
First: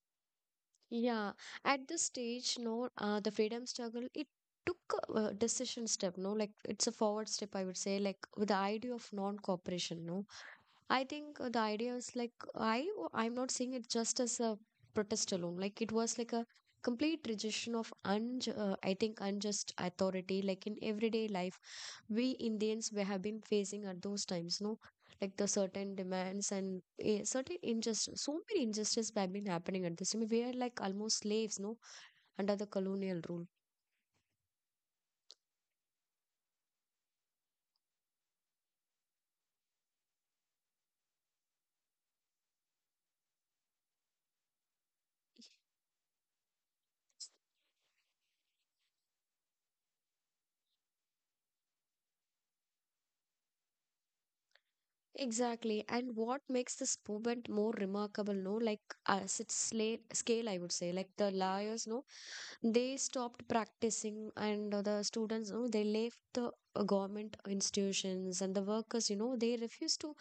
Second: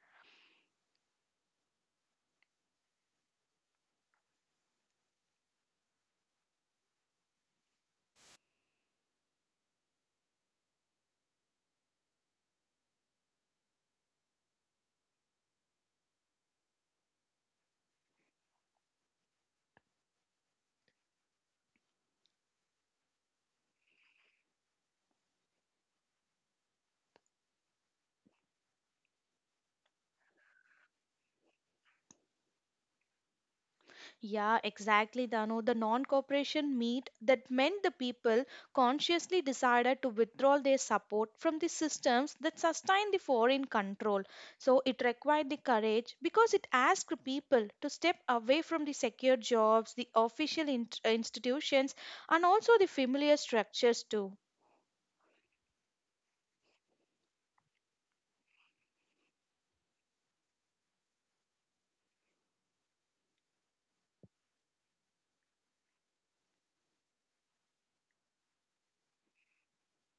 A: Yeah. At this stage, no, the freedom struggle, it took a decision step, no? Like it's a forward step, I would say, like with the idea of non-cooperation, no? I think the idea is like I'm not seeing it just as a protest alone. Like it was like a complete rejection of unj I think unjust authority. Like in everyday life, we Indians we have been facing at those times. No, like the certain demands and a certain injustice. So many injustices have been happening at this time. We are like almost slaves. No, under the colonial rule.
B: Yeah, exactly, Dano. The non cooperation meet that meant the people consciously decided to withdraw their support from the systems that sustain the foreign control. So it required the courage because it asked people to step away from the secure jobs, the institutions, and also the familiar structures too.
A: Exactly. And what makes this movement more remarkable, no? Like as its scale, I would say, like the lawyers, no, they stopped practicing and the students, you know, they left the government institutions, and the workers, you know, they refused to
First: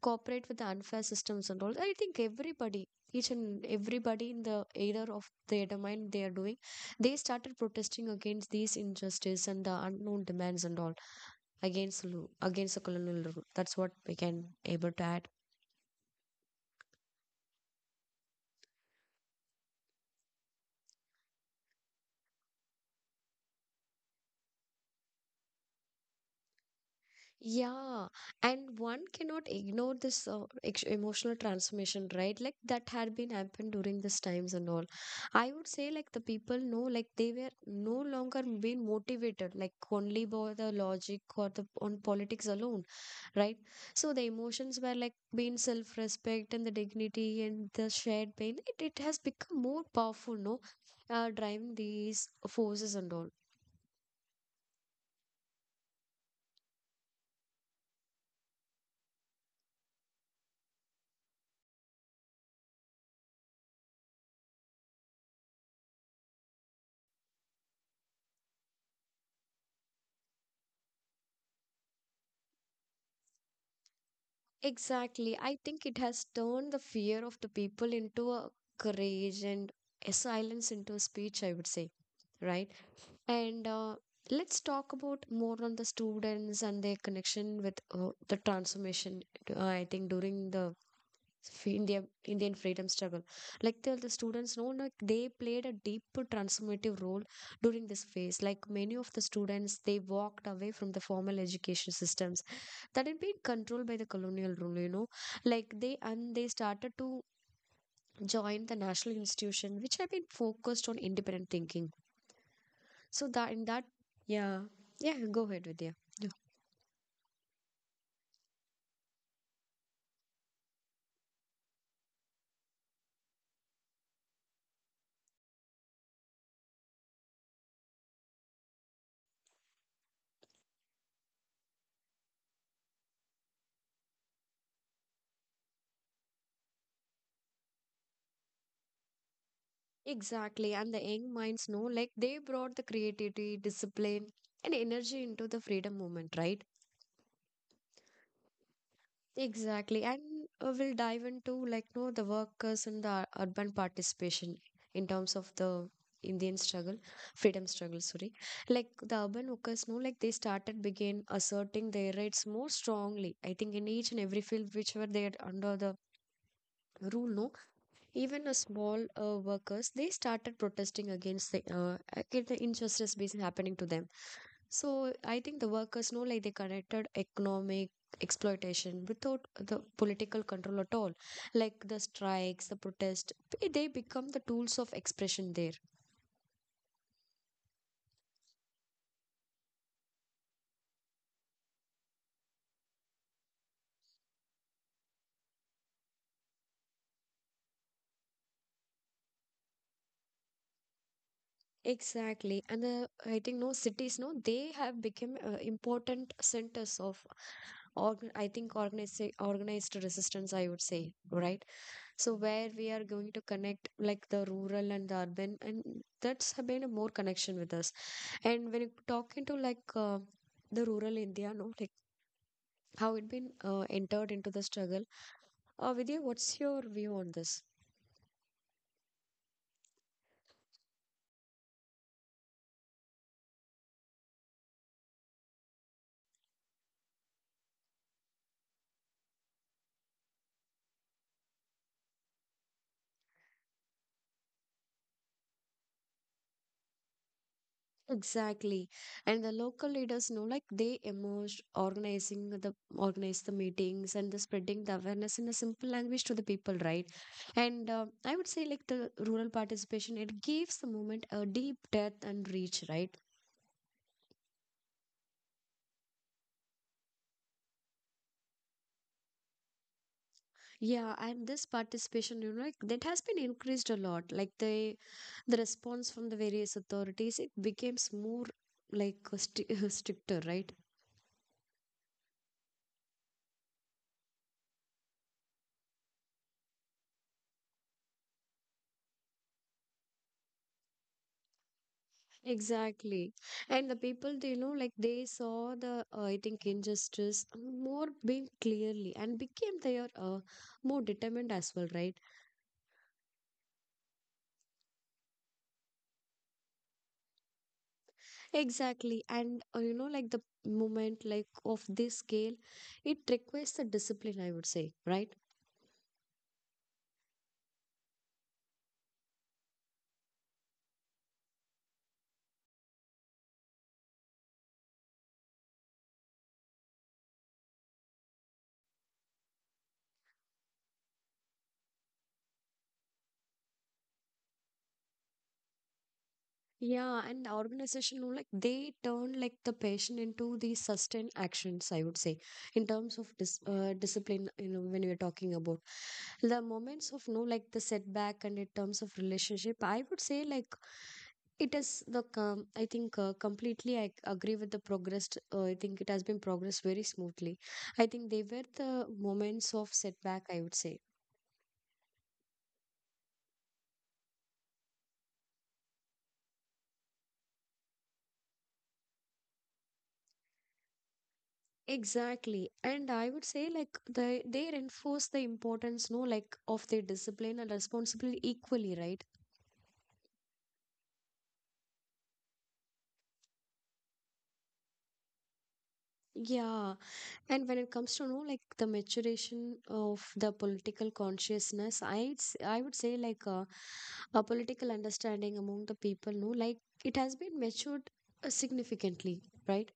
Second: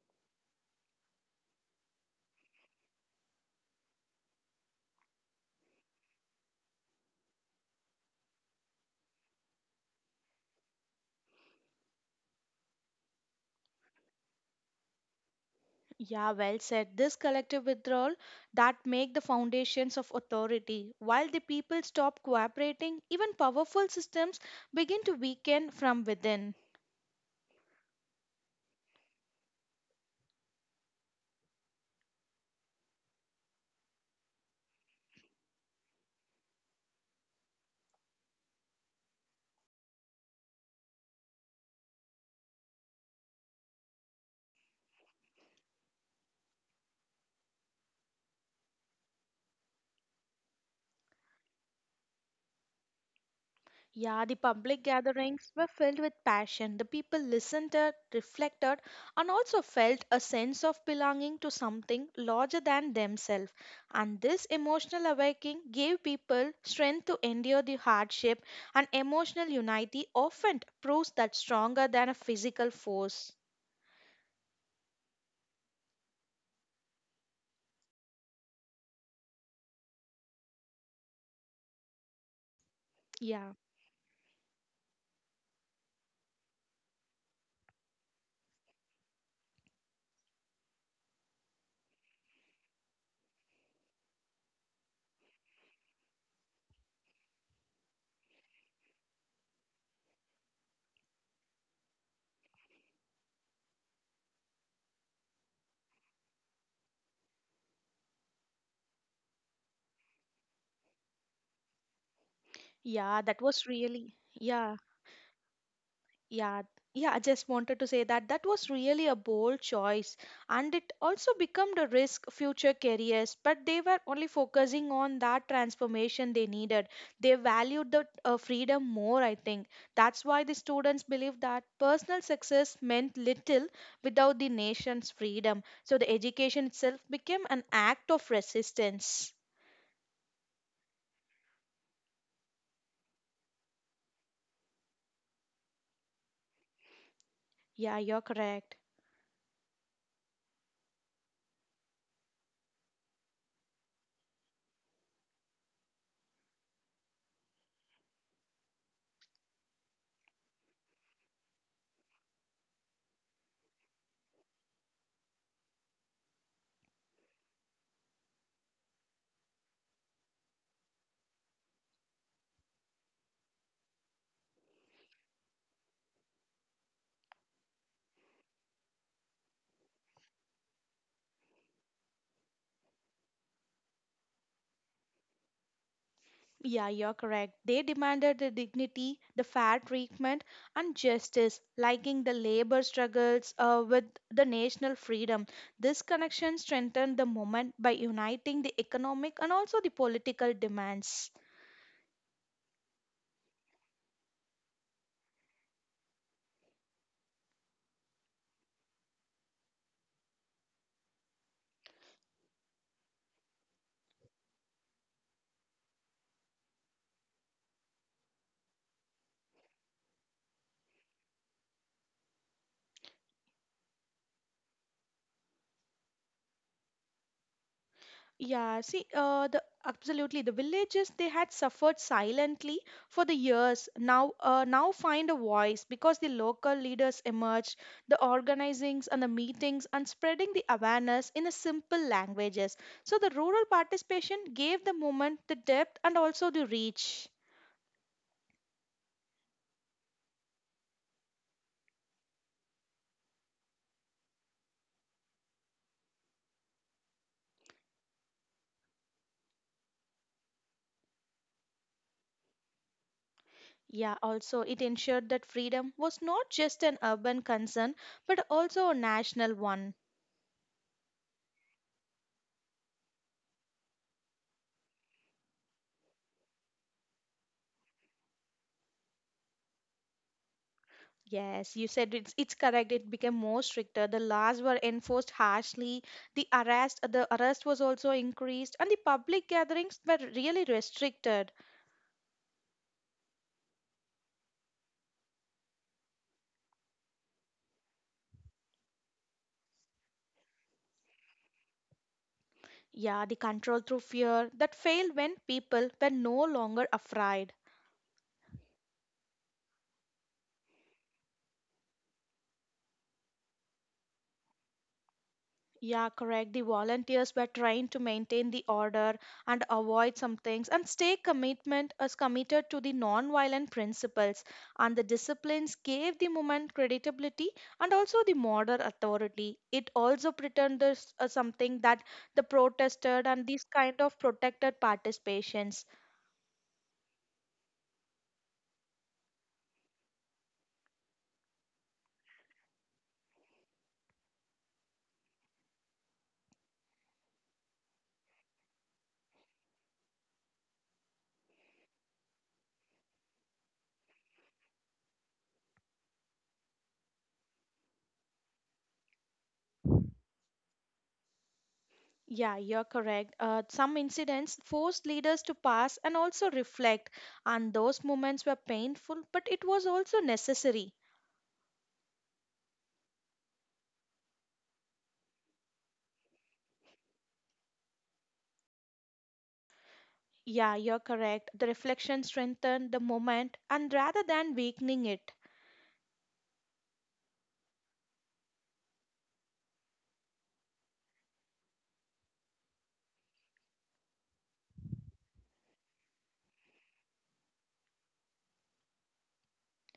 A: cooperate with the unfair systems and all. I think everybody, each and everybody in the area of their domain, they are doing, they started protesting against these injustice and the unknown demands and all, against against the colonial rule. That's what we can able to add.
B: Yeah, well said. This collective withdrawal that make the foundations of authority. While the people stop cooperating, even powerful systems begin to weaken from within.
A: Yeah, and one cannot ignore this emotional transformation, right? Like that had been happened during these times and all. I would say like the people know like they were no longer being motivated like only by the logic or the on politics alone, right? So the emotions were like being self-respect and the dignity and the shared pain. It has become more powerful, no? Driving these forces and all.
B: Yeah, the public gatherings were filled with passion. The people listened, reflected, and also felt a sense of belonging to something larger than themselves. And this emotional awakening gave people strength to endure the hardship, and emotional unity often proves that stronger than a physical force.
A: Exactly. I think it has turned the fear of the people into a courage, and a silence into a speech, I would say, right?
B: Yeah,
A: And let's talk about more on the students and their connection with the transformation, I think, during the India, Indian freedom struggle. Like the students know, like they played a deep transformative role during this phase. Like many of the students, they walked away from the formal education systems that had been controlled by the colonial rule, you know. Like they and they started to join the national institution which had been focused on independent thinking.
B: yeah,
A: So
B: that
A: that
B: was
A: in that,
B: really,
A: yeah.
B: yeah.
A: Yeah, go ahead, Vidya. Yeah.
B: Yeah, yeah, I just wanted to say that that was really a bold choice and it also became a risk future careers, but they were only focusing on that transformation they needed. They valued the freedom more, I think. That's why the students believe that personal success meant little without the nation's freedom. So the education itself became an act of resistance.
A: Exactly. And the young minds know like they brought the creativity, discipline and energy into the freedom movement, right?
B: Yeah, you're correct.
A: Exactly. And we'll dive into like no the workers and the urban participation in terms of the Indian struggle, freedom struggle, sorry. Like the urban workers know like they started begin asserting their rights more strongly. I think in each and every field which were there under the rule, no, even a small workers, they started protesting against the injustice being happening to them. So I think the workers know like they connected economic exploitation without the political control at all. Like the strikes, the protest, they become the tools of expression there.
B: Yeah, you're correct. They demanded the dignity, the fair treatment, and justice, liking the labor struggles with the national freedom. This connection strengthened the movement by uniting the economic and also the political demands.
A: Exactly, and the, I think no cities no they have become important centers of I think organized resistance, I would say, right. So where we are going to connect like the rural and the urban, and that's has been a more connection with us. And when you talk into like the rural India, no, like how it been entered into the struggle, Vidya, what's your view on this?
B: Yeah, see, the absolutely the villages they had suffered silently for the years now now find a voice because the local leaders emerged, the organizings and the meetings and spreading the awareness in a simple languages. So the rural participation gave the movement the depth and also the reach.
A: Exactly. And the local leaders know like they emerged organizing the organize the meetings and the spreading the awareness in a simple language to the people, right? And I would say like the rural participation, it gives the movement a deep depth and reach, right?
B: Yeah, also it ensured that freedom was not just an urban concern but also a national one.
A: Yeah, and this participation, you know, like, that has been increased a lot. Like the response from the various authorities, it becomes more like stricter, right?
B: Yes, you said it's correct. It became more stricter. The laws were enforced harshly. The arrest was also increased, and the public gatherings were really restricted.
A: Exactly. And the people, they know, like they saw the, I think, injustice more being clearly and became their more determined as well, right?
B: Yeah, the control through fear that failed when people were no longer afraid.
A: Exactly. And you know, like the moment like of this scale, it requires the discipline, I would say, right?
B: Yeah, correct. The volunteers were trained to maintain the order and avoid some things and stay commitment as committed to the non-violent principles and the disciplines gave the movement credibility and also the modern authority. It also pretended something that the protested and these kind of protected participations.
A: Yeah, and the organization, you know, like they turn like the passion into the sustained actions, I would say, in terms of discipline, you know, when we are talking about the moments of no like the setback and in terms of relationship, I would say like it is the com I think completely I agree with the progress. I think it has been progressed very smoothly. I think they were the moments of setback, I would say.
B: Yeah, you're correct. Some incidents forced leaders to pass and also reflect, and those moments were painful, but it was also necessary.
A: Exactly. And I would say like they reinforce the importance, no, like of their discipline and responsibility equally, right?
B: Yeah, you're correct. The reflection strengthened the moment and rather than weakening it.
A: Yeah. And when it comes to no, like the maturation of the political consciousness, I would say like a political understanding among the people, no, like it has been matured significantly, right?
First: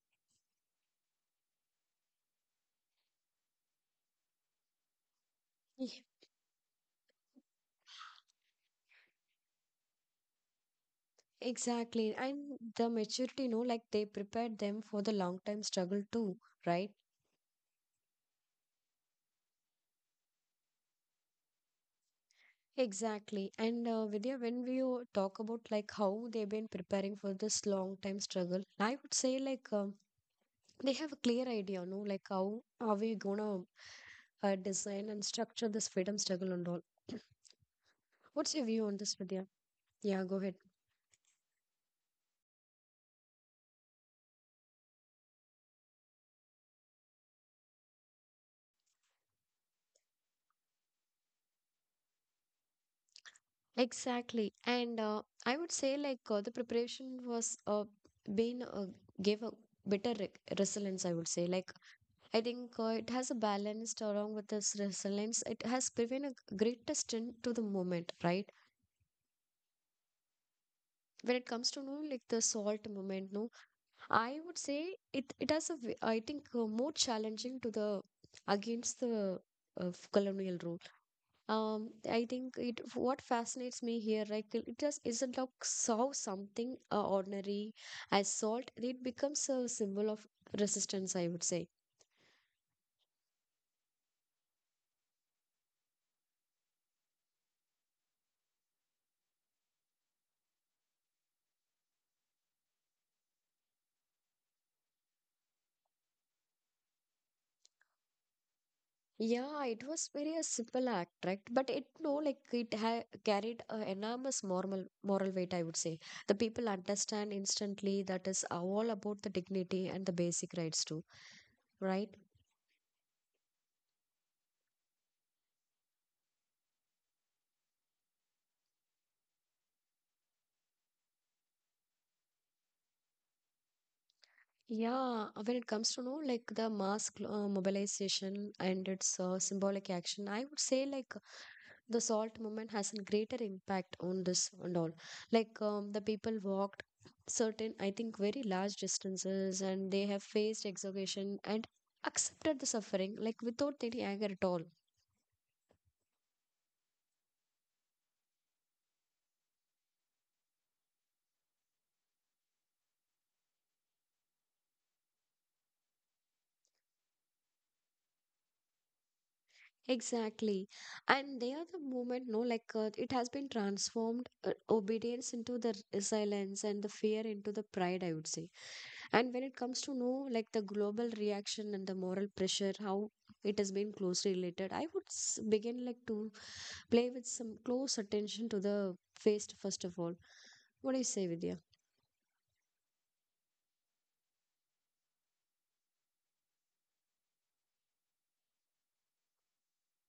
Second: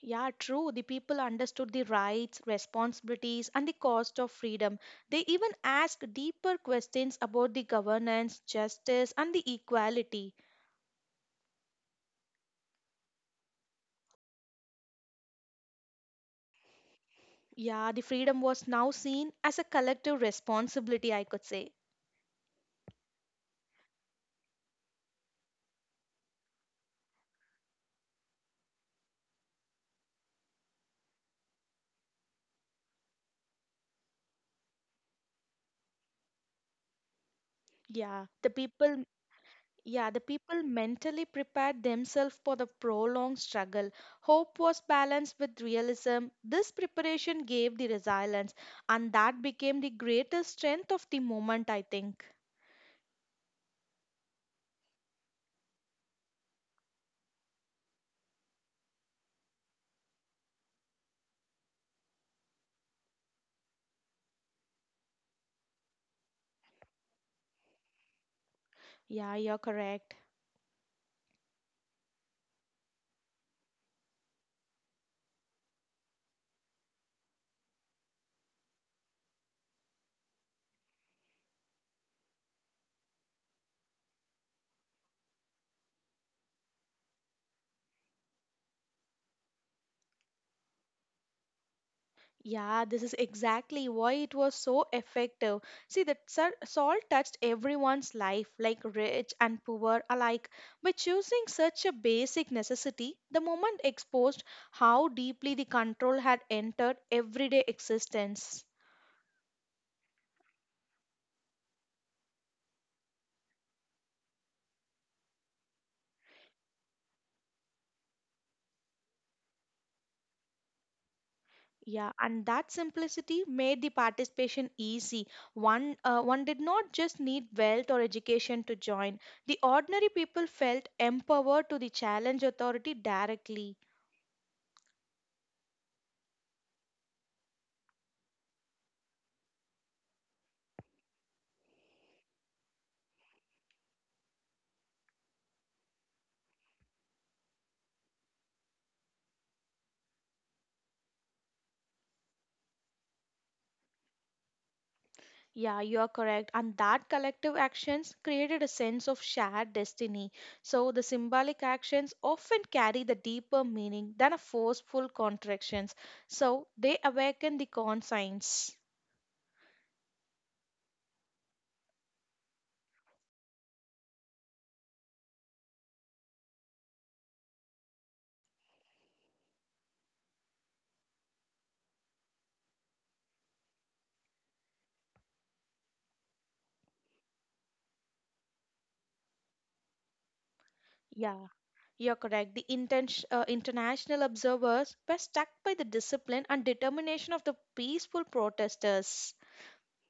B: Yeah, true. The people understood the rights, responsibilities, and the cost of freedom. They even
A: Yeah.
B: asked deeper questions about the governance, justice, and the equality.
A: Exactly. And the maturity, no, like they prepared them for the long-term struggle too, right?
B: Yeah, the freedom was now seen as a collective responsibility, I could say.
A: Exactly. And Vidya, when we talk about like how they've been preparing for this long time struggle, I would say like they have a clear idea, no? Like how are we gonna design and structure this freedom struggle and all.
B: Yeah, the
A: What's your view on
B: people
A: this, Vidya?
B: yeah, the
A: Yeah, go ahead.
B: people mentally prepared themselves for the prolonged struggle. Hope was balanced with realism. This preparation gave the resilience, and that became the greatest strength of the moment, I think.
A: Exactly. And I would say like the preparation was been gave a better re resilience, I would say. Like I think it has a balanced along with its resilience. It has given a greatest strength to the moment, right?
B: Yeah, you're correct.
A: When it comes to know like the salt moment, no, I would say it has a I think more challenging to the against the colonial rule. I think it what fascinates me here, like it just isn't like so something ordinary as salt. It becomes a symbol of resistance, I would say.
B: Yeah, this is exactly why it was so effective. See, that salt touched everyone's life, like rich and poor alike. By choosing such a basic necessity, the moment exposed how deeply the control had entered everyday existence.
A: Yeah, it was very a simple act, right? But it no, like it ha carried a enormous moral weight, I would say. The people understand instantly that is all about the dignity and the basic rights too,
B: Yeah,
A: right?
B: and that simplicity made the participation easy. One did not just need wealth or education to join. The ordinary people felt empowered to the challenge authority directly.
A: Yeah, when it comes to know like the mobilization and its symbolic action, I would say like the salt movement has a greater impact on this and all. Like the people walked certain, I think, very large distances, and they have faced exhaustion and accepted the suffering like without any anger at all.
B: Yeah, you are correct. And that collective actions created a sense of shared destiny. So the symbolic actions often carry the deeper meaning than a forceful contractions. So they awaken the conscience.
A: Exactly, and they are the movement. No, like it has been transformed obedience into the silence, and the fear into the pride. I would say. And when it comes to know, like, the global reaction and the moral pressure, how it has been closely related, begin like to play with some close attention to the face, first of all. What do you say,
B: Yeah,
A: Vidya?
B: you're correct. The international observers were struck by the discipline and determination of the peaceful protesters.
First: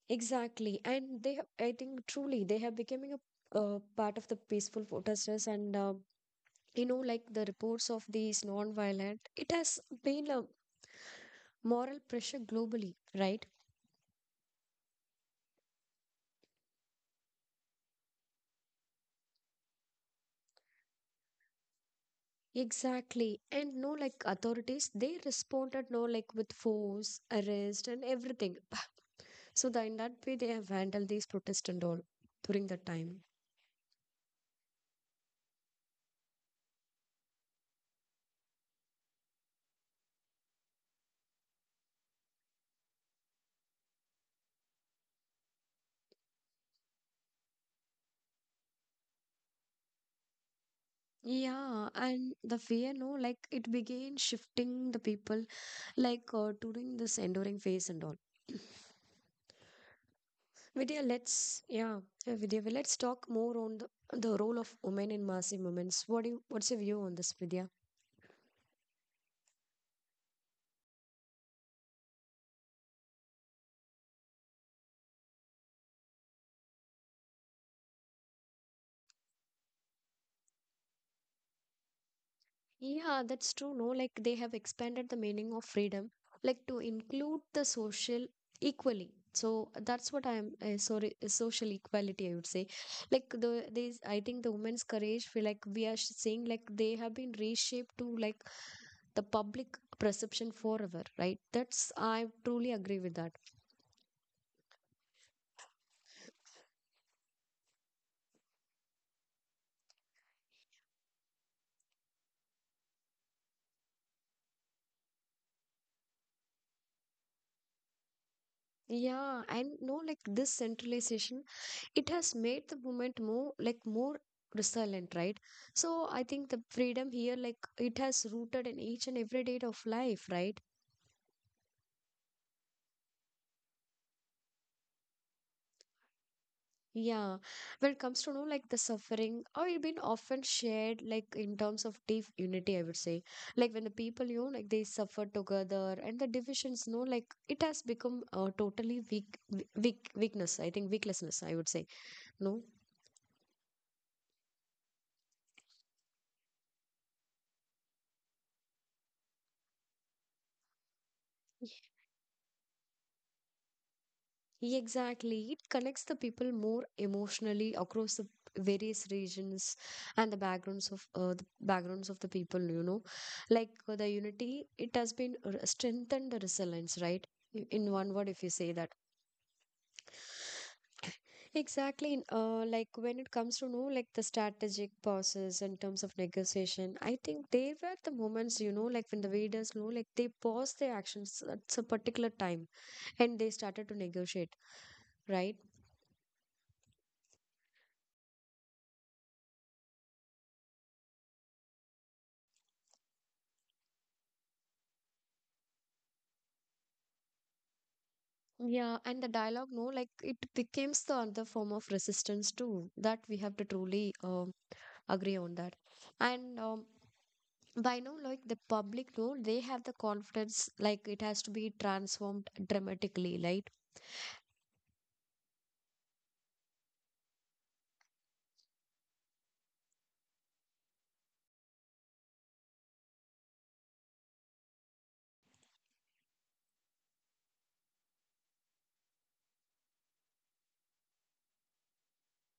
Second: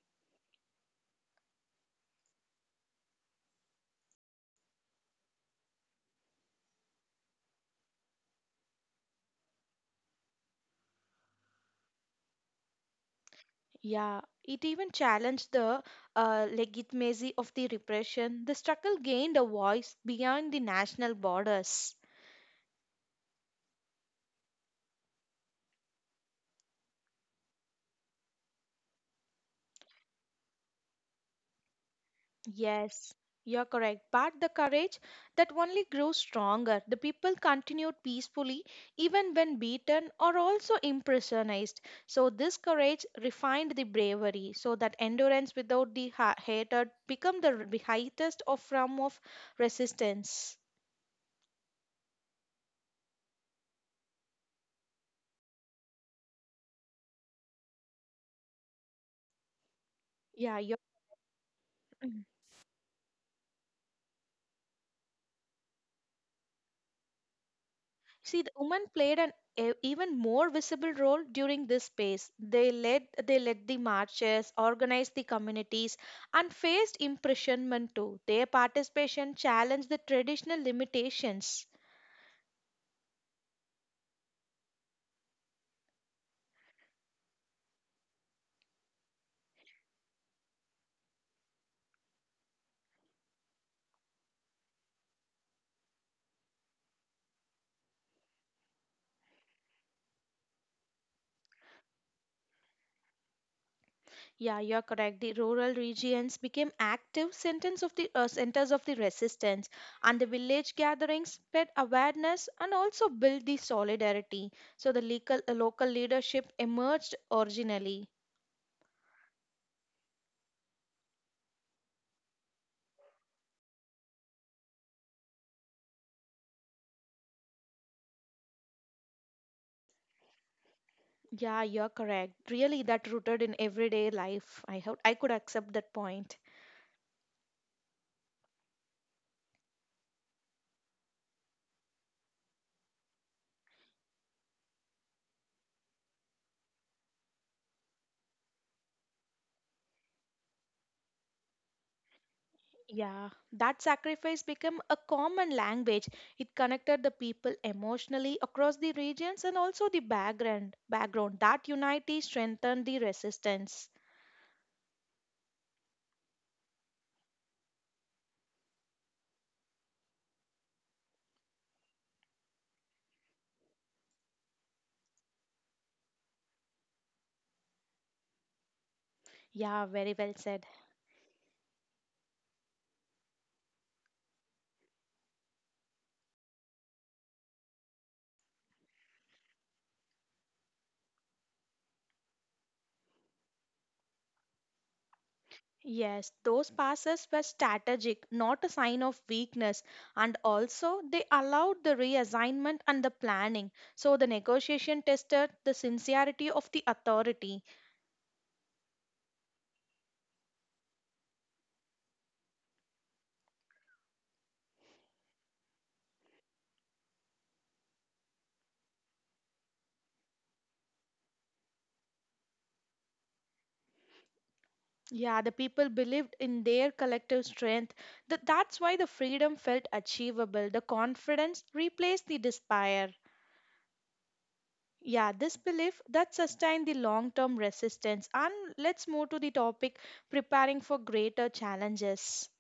A: Exactly, and they have, I think truly they have becoming a part of the peaceful protesters, and like the reports of these non-violent, it has been a moral pressure globally, right?
B: Yeah, it even challenged the legitimacy of the repression. The struggle gained a voice beyond the national borders.
A: Exactly. And no, like authorities, they responded no, like with force, arrest, and everything. So that in that way, they have handled these protests and all during that
B: Yes,
A: time.
B: you're correct. But the courage that only grows stronger. The people continued peacefully even when beaten or also impressionized. So this courage refined the bravery so that endurance without the hatred become the highest of form of resistance.
A: Yeah, and the fear, no, like it began shifting the people, like during this enduring phase and all.
B: Yeah, you
A: Vidya, let's yeah. Vidya, well, let's talk more on the role of women in massive movements. What's your view on this, Vidya?
B: see, the women played an even more visible role during this phase. They led the marches, organized the communities, and faced imprisonment too. Their participation challenged the traditional limitations.
A: Yeah, that's true. No, like they have expanded the meaning of freedom, like to include the social equally. So that's what I'm, sorry, social equality. I would say, like the these. I think the women's courage. We are saying like they have been reshaped to like the public perception forever, right? That's, I truly agree with that.
B: Yeah, you're correct. The rural regions became active centers of the resistance, and the village gatherings spread awareness and also built the solidarity. So the legal, local leadership emerged originally.
A: Yeah, and no, like this centralization, it has made the movement more like more resilient, right? So I think the freedom here, like, it has rooted in each and every day of life, right?
B: Yeah, you're correct. Really, that rooted in everyday life. I hope I could accept that point.
A: Yeah, when it comes to know, like the suffering, or it been often shared like in terms of deep unity, I would say, like when the people, like they suffer together, and the divisions, no, like it has become totally weak, weakness, I think, weaklessness, I would say. No.
B: Yeah, that sacrifice became a common language. It connected the people emotionally across the regions and also the background. Background that unity strengthened the resistance.
A: Yeah, exactly. It connects the people more emotionally across the various regions and the backgrounds of the people. Like, the unity, it has been strengthened the resilience, right? In one word, if you say that,
B: Yeah, very well said.
A: exactly. Like when it comes to know, like the strategic pauses in terms of negotiation, I think they were the moments. You know, like when the leaders know like they paused their actions at a particular time and they started to negotiate, right?
B: Yes, those passes were strategic, not a sign of weakness, and also they allowed the reassignment and the planning. So the negotiation tested the sincerity of the authority.
A: Yeah, and the dialogue, no, like it becomes the other form of resistance too. That we have to truly, agree on that. And by now, like the public, no, they have the confidence, like it has to be transformed dramatically, right?
B: Yeah, the people believed in their collective strength. That's why the freedom felt achievable. The confidence replaced the despair. Yeah, this belief that sustained the long term resistance. And let's move to the topic preparing for greater challenges.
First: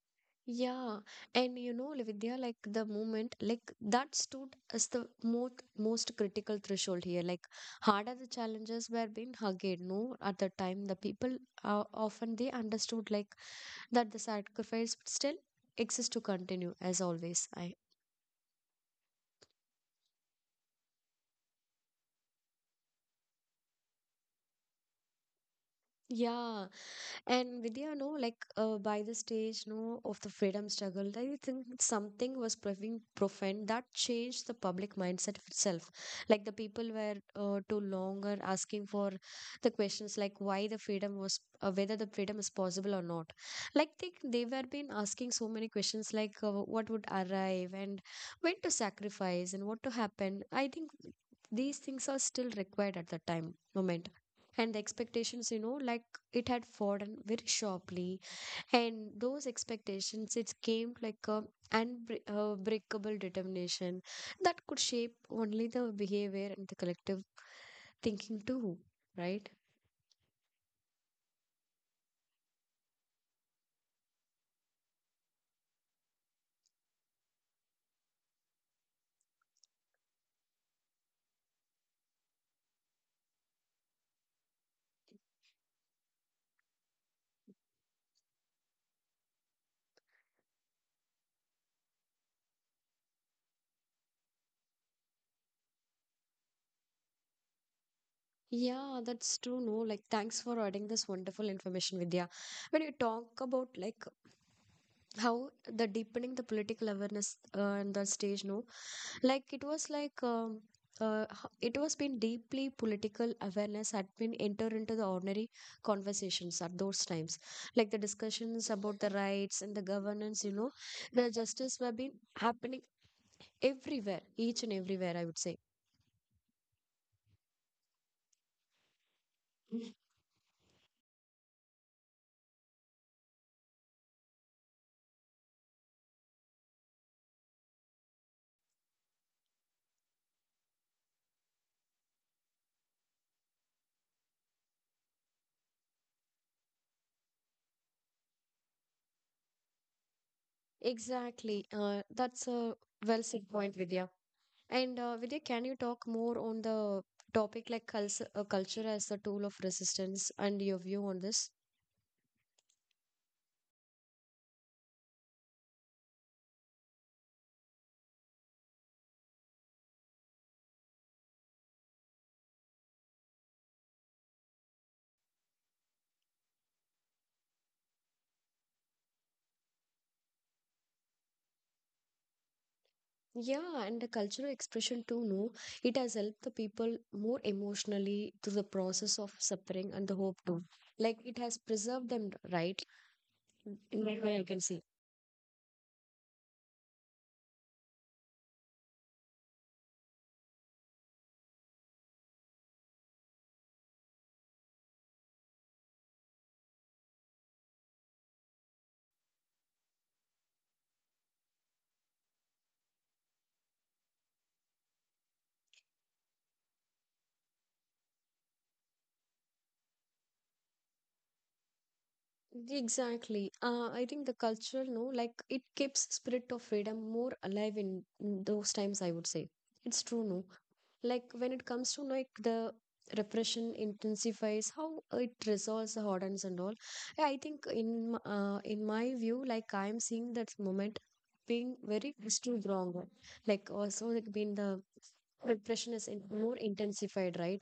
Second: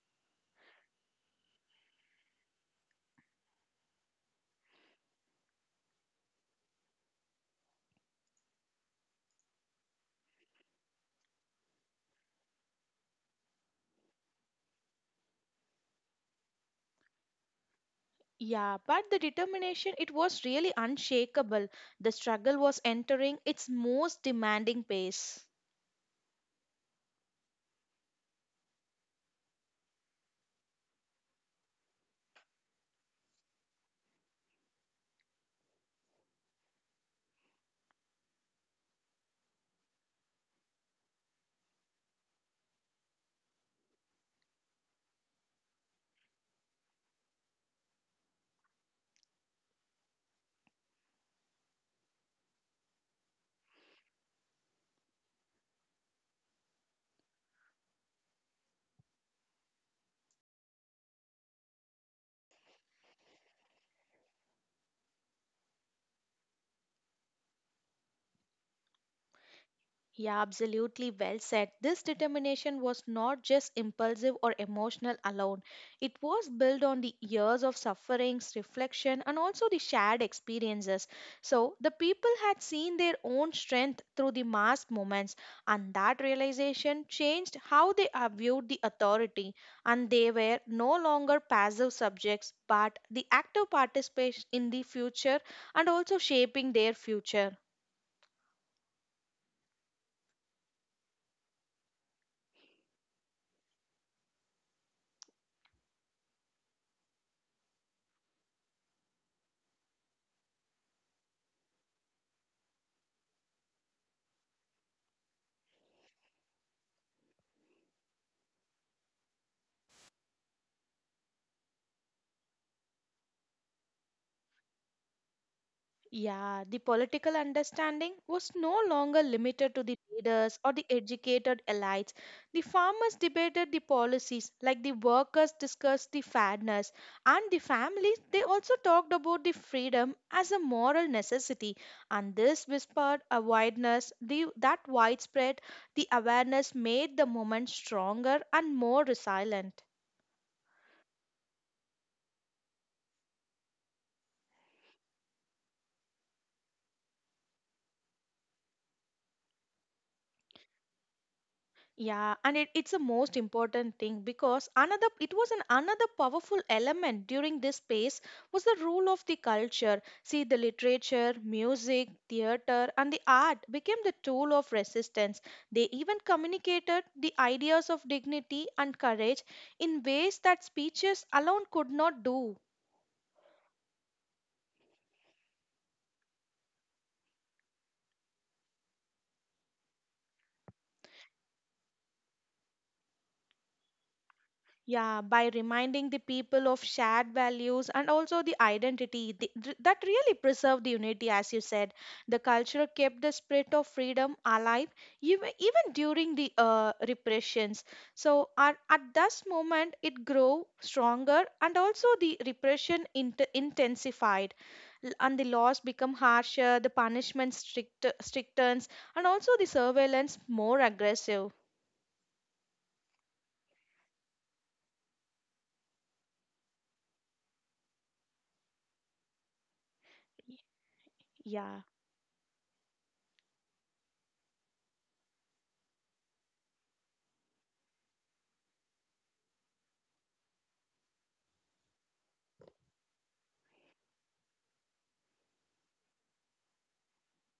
A: Yeah, and Vidya, like the moment, like that stood as the most critical threshold here. Like harder the challenges were being hugged, no, at the time the people often they understood like that the sacrifice still exists to continue as always I
B: Yeah, but the determination, it was really unshakable. The struggle was entering its most demanding pace.
A: yeah. And Vidya, no, like by the stage, no, of the freedom struggle, I think something was proving profound that changed the public mindset itself. Like the people were too longer asking for the questions, like why the freedom was, whether the freedom is possible or not. Like they were been asking so many questions, like what would arrive and when to sacrifice and what to happen. I think these things are still required at the time moment, and the expectations, like it had fallen very sharply, and those expectations, it came like a unbreakable determination that could shape only the behavior and the collective thinking too, right?
B: Yeah, absolutely well said. This determination was not just impulsive or emotional alone. It was built on the years of sufferings, reflection, and also the shared experiences. So the people had seen their own strength through the mass movements, and that realization changed how they viewed the authority. And they were no longer passive subjects, but the active participants in the future and also shaping their future.
A: Yeah, that's true, no, like thanks for adding this wonderful information, Vidya. When you talk about, like, how the deepening the political awareness, and the stage, no, like it was like, it was been deeply political awareness had been enter into the ordinary conversations at those times. Like the discussions about the rights and the governance, the justice were been happening everywhere, each and everywhere, I would say.
B: Yeah, the political understanding was no longer limited to
A: Mm.
B: the leaders or the educated elites. The farmers debated the policies, like the workers discussed the fairness, and the families they also talked about the freedom as a moral necessity. And this whispered awareness, that widespread, the awareness made the movement stronger and more resilient.
A: Exactly, that's a well said point, Vidya. And Vidya, can you talk more on the topic like culture as a tool of resistance, and your view on this?
B: Yeah, and it's the most important thing because another it was an another powerful element during this space was the role of the culture. See, the literature, music, theater, and the art became the tool of resistance. They even communicated the ideas of dignity and courage in ways that speeches alone could not do.
A: Yeah, and the cultural expression too, no? It has helped the people more emotionally through the process of suffering and the hope too. Like it has preserved them, right? In that way, I can see.
B: Yeah, by reminding the people of shared values and also the identity that really preserve the unity, as you said. The culture kept the spirit of freedom alive even during the repressions. So, at this moment, it grew stronger and also the repression intensified. And the laws become harsher, the punishment strictens, and also the surveillance more aggressive.
A: Exactly. I think the cultural, no, like it keeps spirit of freedom more alive, in those times, I would say. It's true, no? Like when it
B: Yeah.
A: comes to like the repression intensifies, how it resolves the hardens and all. Yeah, I think in my view, like I'm seeing that moment being very extreme wrong one. Like also, like being the repression is more intensified, right?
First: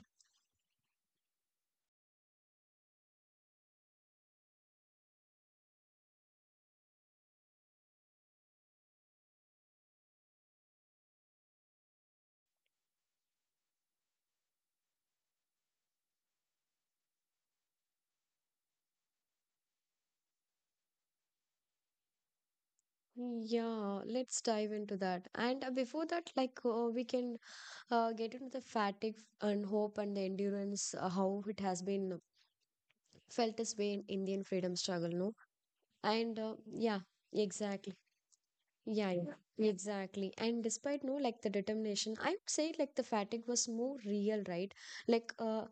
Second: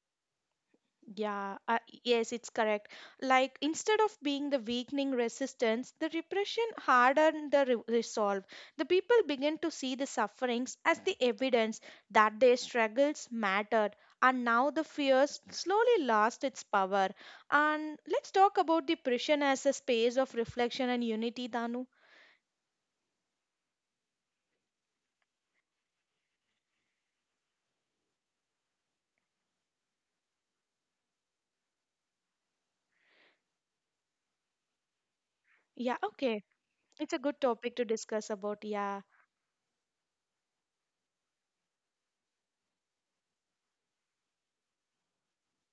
B: Yeah, yes, it's correct. Like instead of being the weakening resistance, the repression hardened the resolve. The people begin to see the sufferings as the evidence that their struggles mattered, and now the fears slowly lost its power. And let's talk about the prison as a space of reflection and unity, Danu.
A: Yeah, let's dive into that. And before that, like we can get into the fatigue and hope and the endurance, how it has been felt this way in Indian freedom struggle, no.
B: Yeah,
A: And
B: okay,
A: yeah,
B: it's a good topic to
A: exactly.
B: discuss about. Yeah.
A: Yeah, yeah, exactly. And despite, no, like the determination, I would say, like the fatigue was more real, right? Like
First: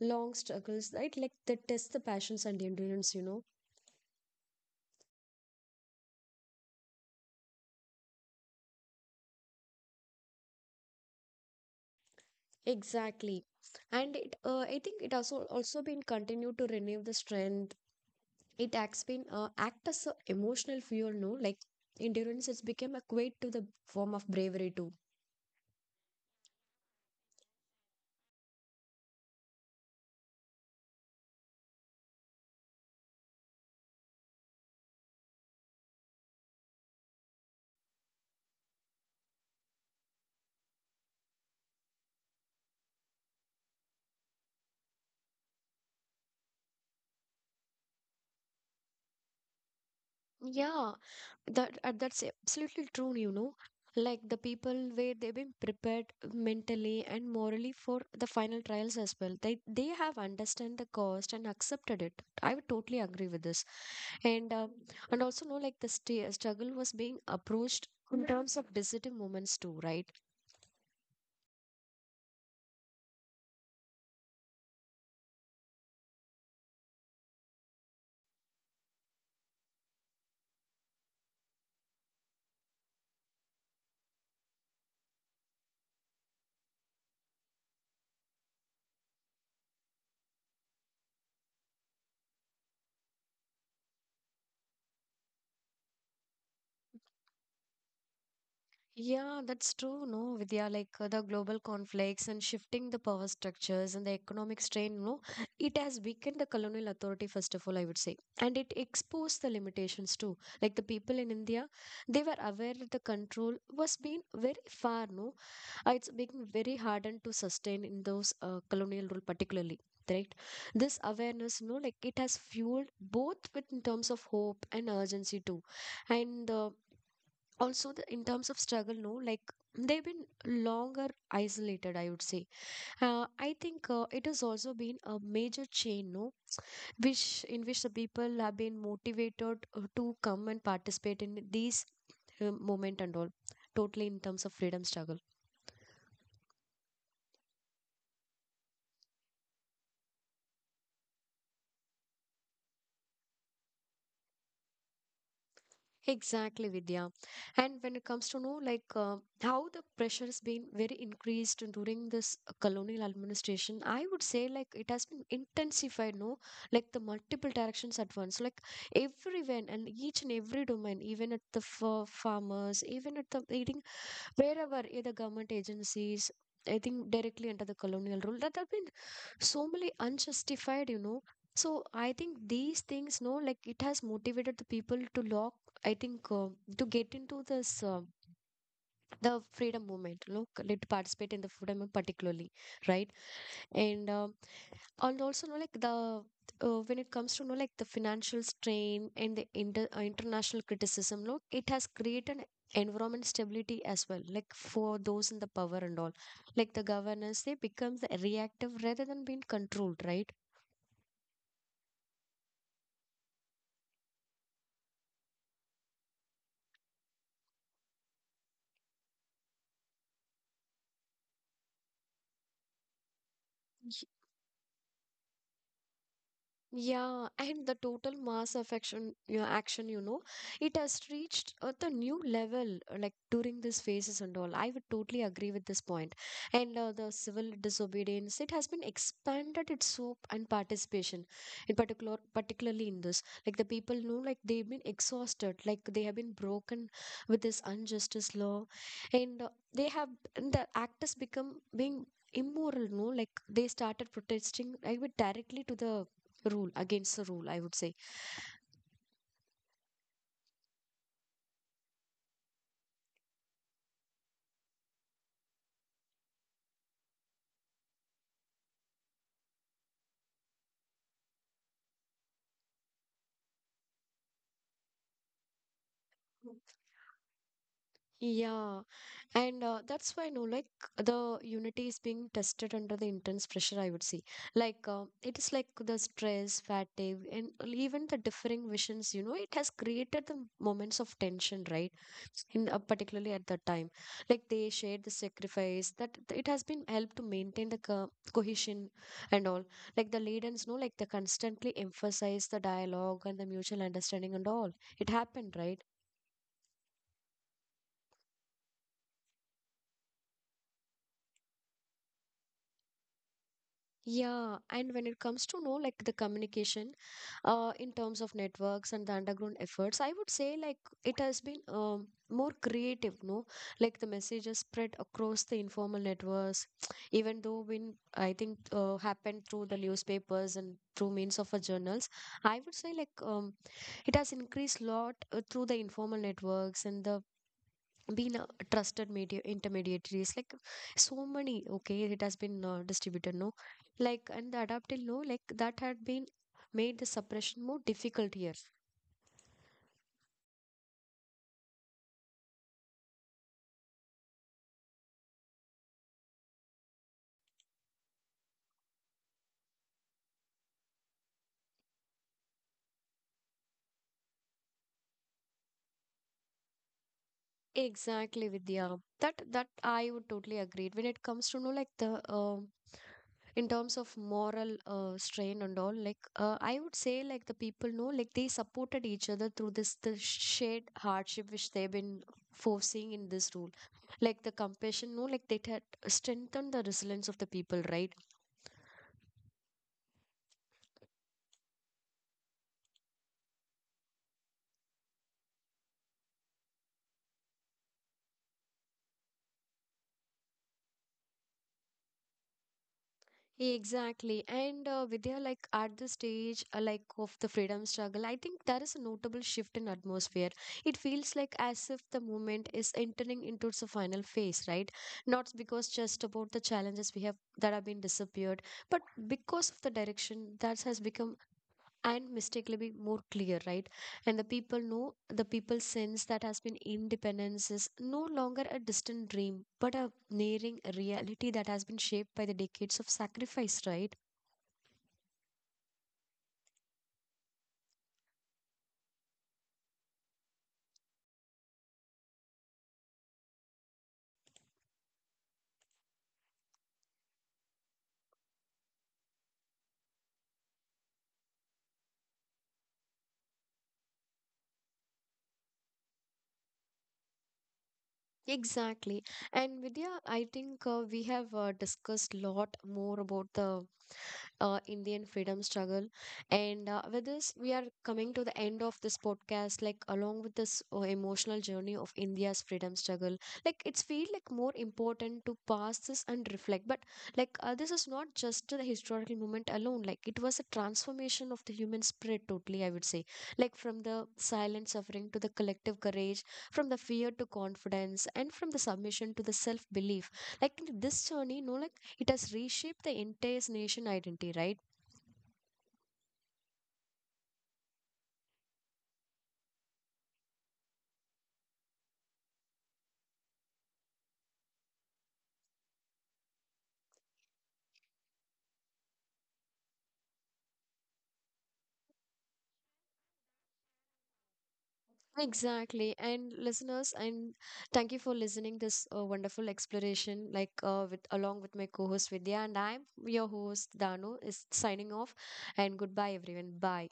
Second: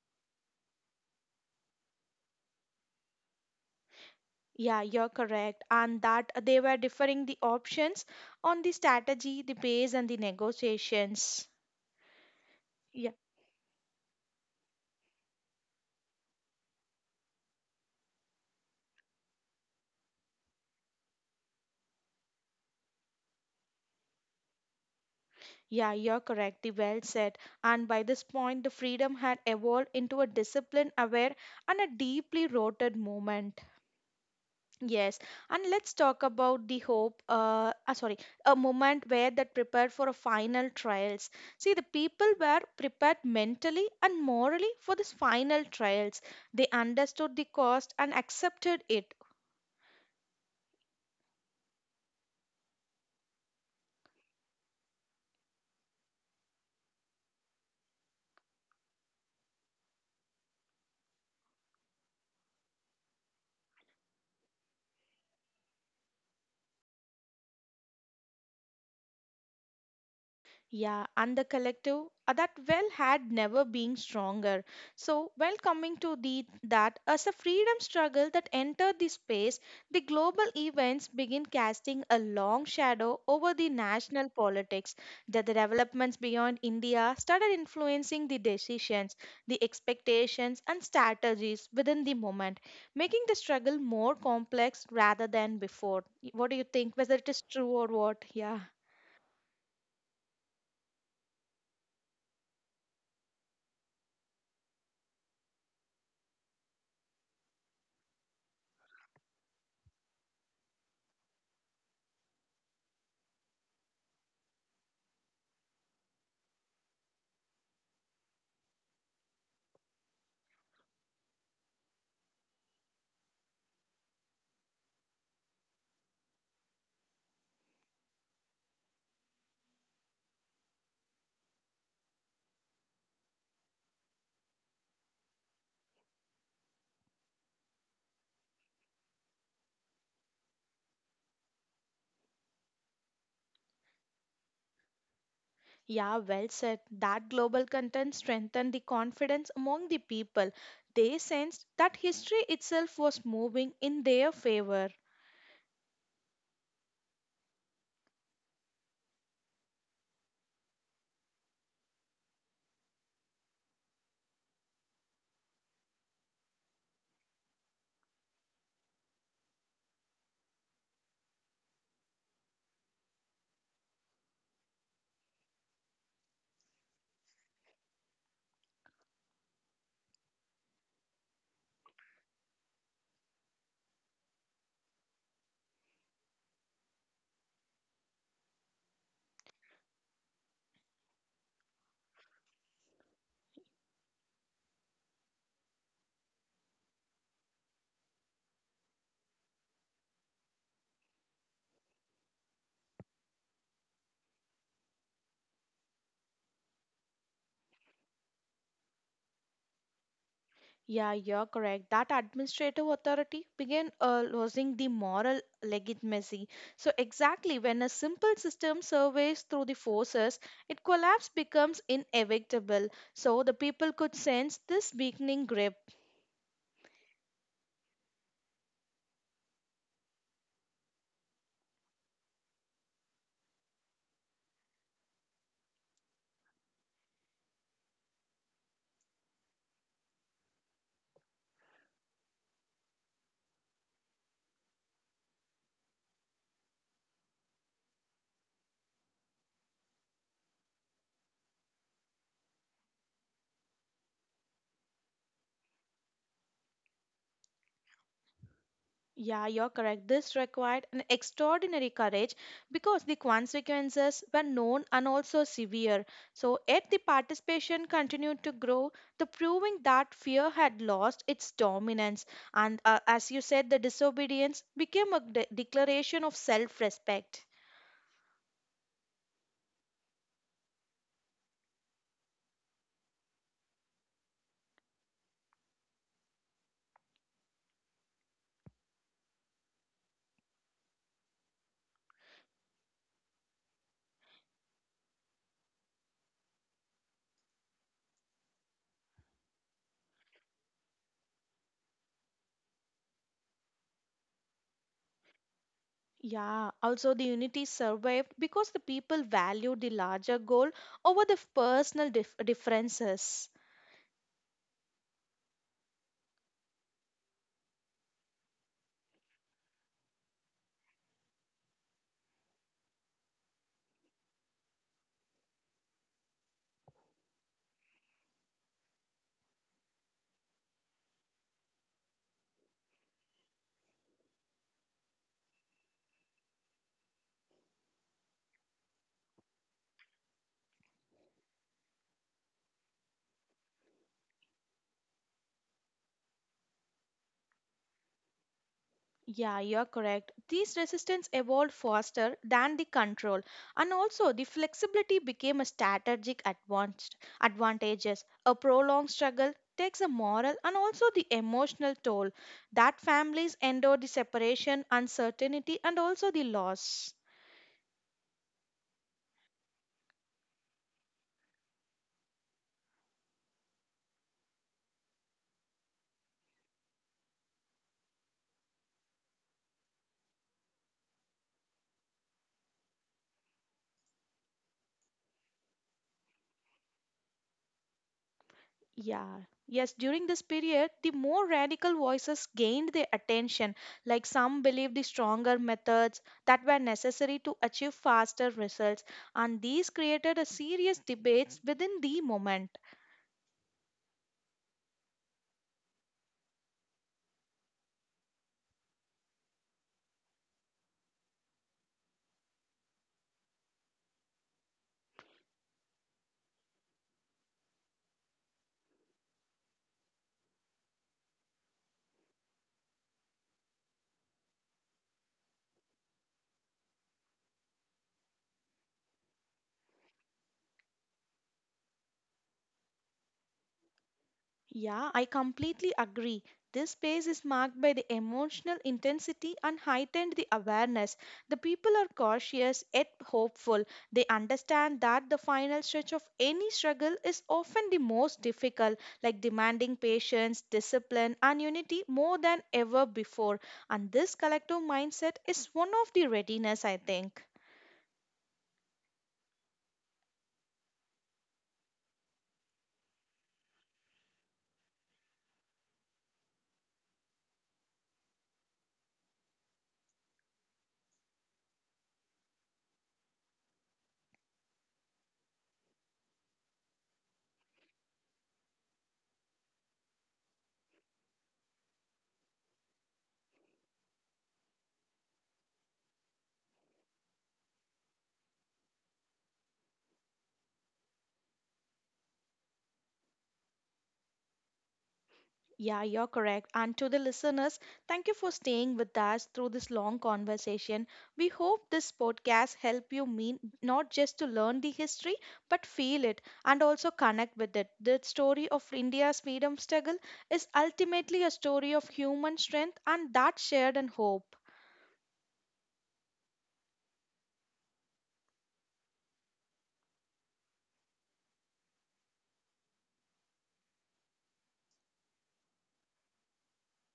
A: long struggles, right? Like they test the passions and the endurance.
B: Yeah, you're correct. And that they were differing the options on the strategy, the pace, and the negotiations. Yeah,
A: Exactly. And it, I think it also been continued to renew the strength. It acts been, act as a emotional fuel, no? Like endurance has become a quite to the form of bravery too.
B: yeah, you're correct. The well said. And by this point, the freedom had evolved into a discipline aware and a deeply rooted movement. Yes, and let's talk about the hope. Ah, sorry, a moment where that prepared for a final trials. See, the people were prepared mentally and morally for this final trials. They understood the cost and accepted it.
A: Yeah, that's absolutely true, like the people where they've been prepared mentally and morally for the final trials as well. They have understand the cost and accepted it. I would totally agree with this. And and also know, like the struggle was being approached in terms of decision moments too, right?
B: Yeah, and the collective that well had never been stronger. So, while coming to the that as a freedom struggle that entered the space, the global events begin casting a long shadow over the national politics. That the developments beyond India started influencing the decisions, the expectations, and strategies within the moment, making the struggle more complex rather than before. What do you think? Whether it is true or what? Yeah.
A: Yeah, that's true, no, Vidya. Like the global conflicts and shifting the power structures and the economic strain, no, it has weakened the colonial authority, first of all, I would say. And it exposed the limitations too. Like the people in India, they were aware that the control was being very far, no. It's being very hardened to sustain in those colonial rule, particularly. Right. This awareness, no, like it has fueled both with in terms of hope and urgency too. And also the, in terms of struggle, no, like they've been longer isolated, I would say. I think it has also been a major chain, no, which in which the people have been motivated to come and participate in these moment and all, totally in terms of freedom struggle.
B: Yeah, well said. That global content strengthened the confidence among the people. They sensed that history itself was moving in their favor.
A: Exactly, Vidya. And when it comes to know, like how the pressure has been very increased during this colonial administration, I would say, like it has been intensified. No, like the multiple directions at once, like everywhere and each and every domain, even at the farmers, even at the wherever either government agencies. I think directly under the colonial rule that have been so many unjustified, so I think these things, no, like it has motivated the people to lock, I think, to get into this, the freedom movement, look to participate in the freedom movement, particularly, right? And also know, like the when it comes to know, like the financial strain and the international criticism, look, it has created environment stability as well, like for those in the power and all. Like the governance, they become the reactive rather than being controlled, right?
B: Yeah, you're correct. That administrative authority began losing the moral legitimacy. So, exactly when a simple system surveys through the forces, its collapse becomes inevitable. So, the people could sense this weakening grip.
A: Yeah, and the total mass affection, action, it has reached the new level, like during these phases and all. I would totally agree with this point. And the civil disobedience, it has been expanded its scope and participation, in particularly in this. Like the people know, like they've been exhausted, like they have been broken with this injustice law, and they have and the act has become being immoral, no, like they started protesting. I would directly to the rule, against the rule, I would say.
B: Yeah, you're correct. This required an extraordinary courage because the consequences were known and also severe. So, yet the participation continued to grow, the proving that fear had lost its dominance. And as you said, the disobedience became a declaration of self respect.
A: Yeah, and that's why, no, like the unity is being tested under the intense pressure, I would say. Like it is like the stress, fatigue, and even the differing visions, it has created the moments of tension, right, in particularly at that time. Like they shared the sacrifice that it has been helped to maintain the cohesion and all. Like the leaders, no, like they constantly emphasize the dialogue and the mutual understanding and all, it happened, right?
B: Yeah, also the unity survived because the people valued the larger goal over the personal differences.
A: Yeah, and when it comes to know, like the communication, in terms of networks and the underground efforts, I would say, like it has been more creative, no? Like the messages spread across the informal networks, even though when I think happened through the newspapers and through means of a journals, I would say, like it has increased lot through the informal networks and the been trusted media intermediaries, like so many, okay, it has been distributed, no, like, and the adaptive law, like that had been made the suppression more difficult here.
B: Yeah, you're correct. These resistance evolved faster than the control, and also the flexibility became a strategic advanced advantages. A prolonged struggle takes a moral and also the emotional toll that families endure the separation, uncertainty, and also the loss.
A: Exactly, Vidya, that I would totally agree. When it comes to, no, like the in terms of moral strain and all, like I would say, like the people know, like they supported each other through this, the shared hardship which they've been forcing in this rule. Like the compassion, no, like they had strengthened the resilience of the people, right?
B: Yeah. Yes, during this period, the more radical voices gained their attention, like some believed the stronger methods that were necessary to achieve faster results, and these created a serious debates within the movement.
A: Exactly. And Vidya, like at the stage, like of the freedom struggle, I think there is a notable shift in atmosphere. It feels like as if the movement is entering into its final phase, right? Not because just about the challenges we have that have been disappeared, but because of the direction that has become and mistakenly be more clear, right? And the people know, the people sense that has been independence is no longer a distant dream but a nearing reality that has been shaped by the decades of sacrifice, right?
B: Yeah, I completely agree. This space is marked by the emotional intensity and heightened the awareness. The people are cautious yet hopeful. They understand that the final stretch of any struggle is often the most difficult, like demanding patience, discipline, and unity more than ever before. And this collective mindset is one of the readiness, I think.
A: Exactly. And Vidya, I think we have discussed a lot more about the Indian freedom struggle. And with this, we are coming to the end of this podcast, like along with this emotional journey of India's freedom struggle. Like it's feel like more important to pass this and reflect. But like this is not just the historical moment alone. Like it was a transformation of the human spirit totally, I would say. Like from the silent suffering to the collective courage, from the fear to confidence, and from the submission to the self belief, like in this journey, like it has reshaped the entire nation identity, right?
B: Yeah, you're correct. And to the listeners, thank you for staying with us through this long conversation. We hope this podcast help you mean not just to learn the history, but feel it and also connect with it. The story of India's freedom struggle is ultimately a story of human strength and that shared and hope.
A: Exactly. And listeners, and thank you for listening this wonderful exploration, like with along with my co-host Vidya, and I'm your host Danu, is signing off, and goodbye everyone, bye.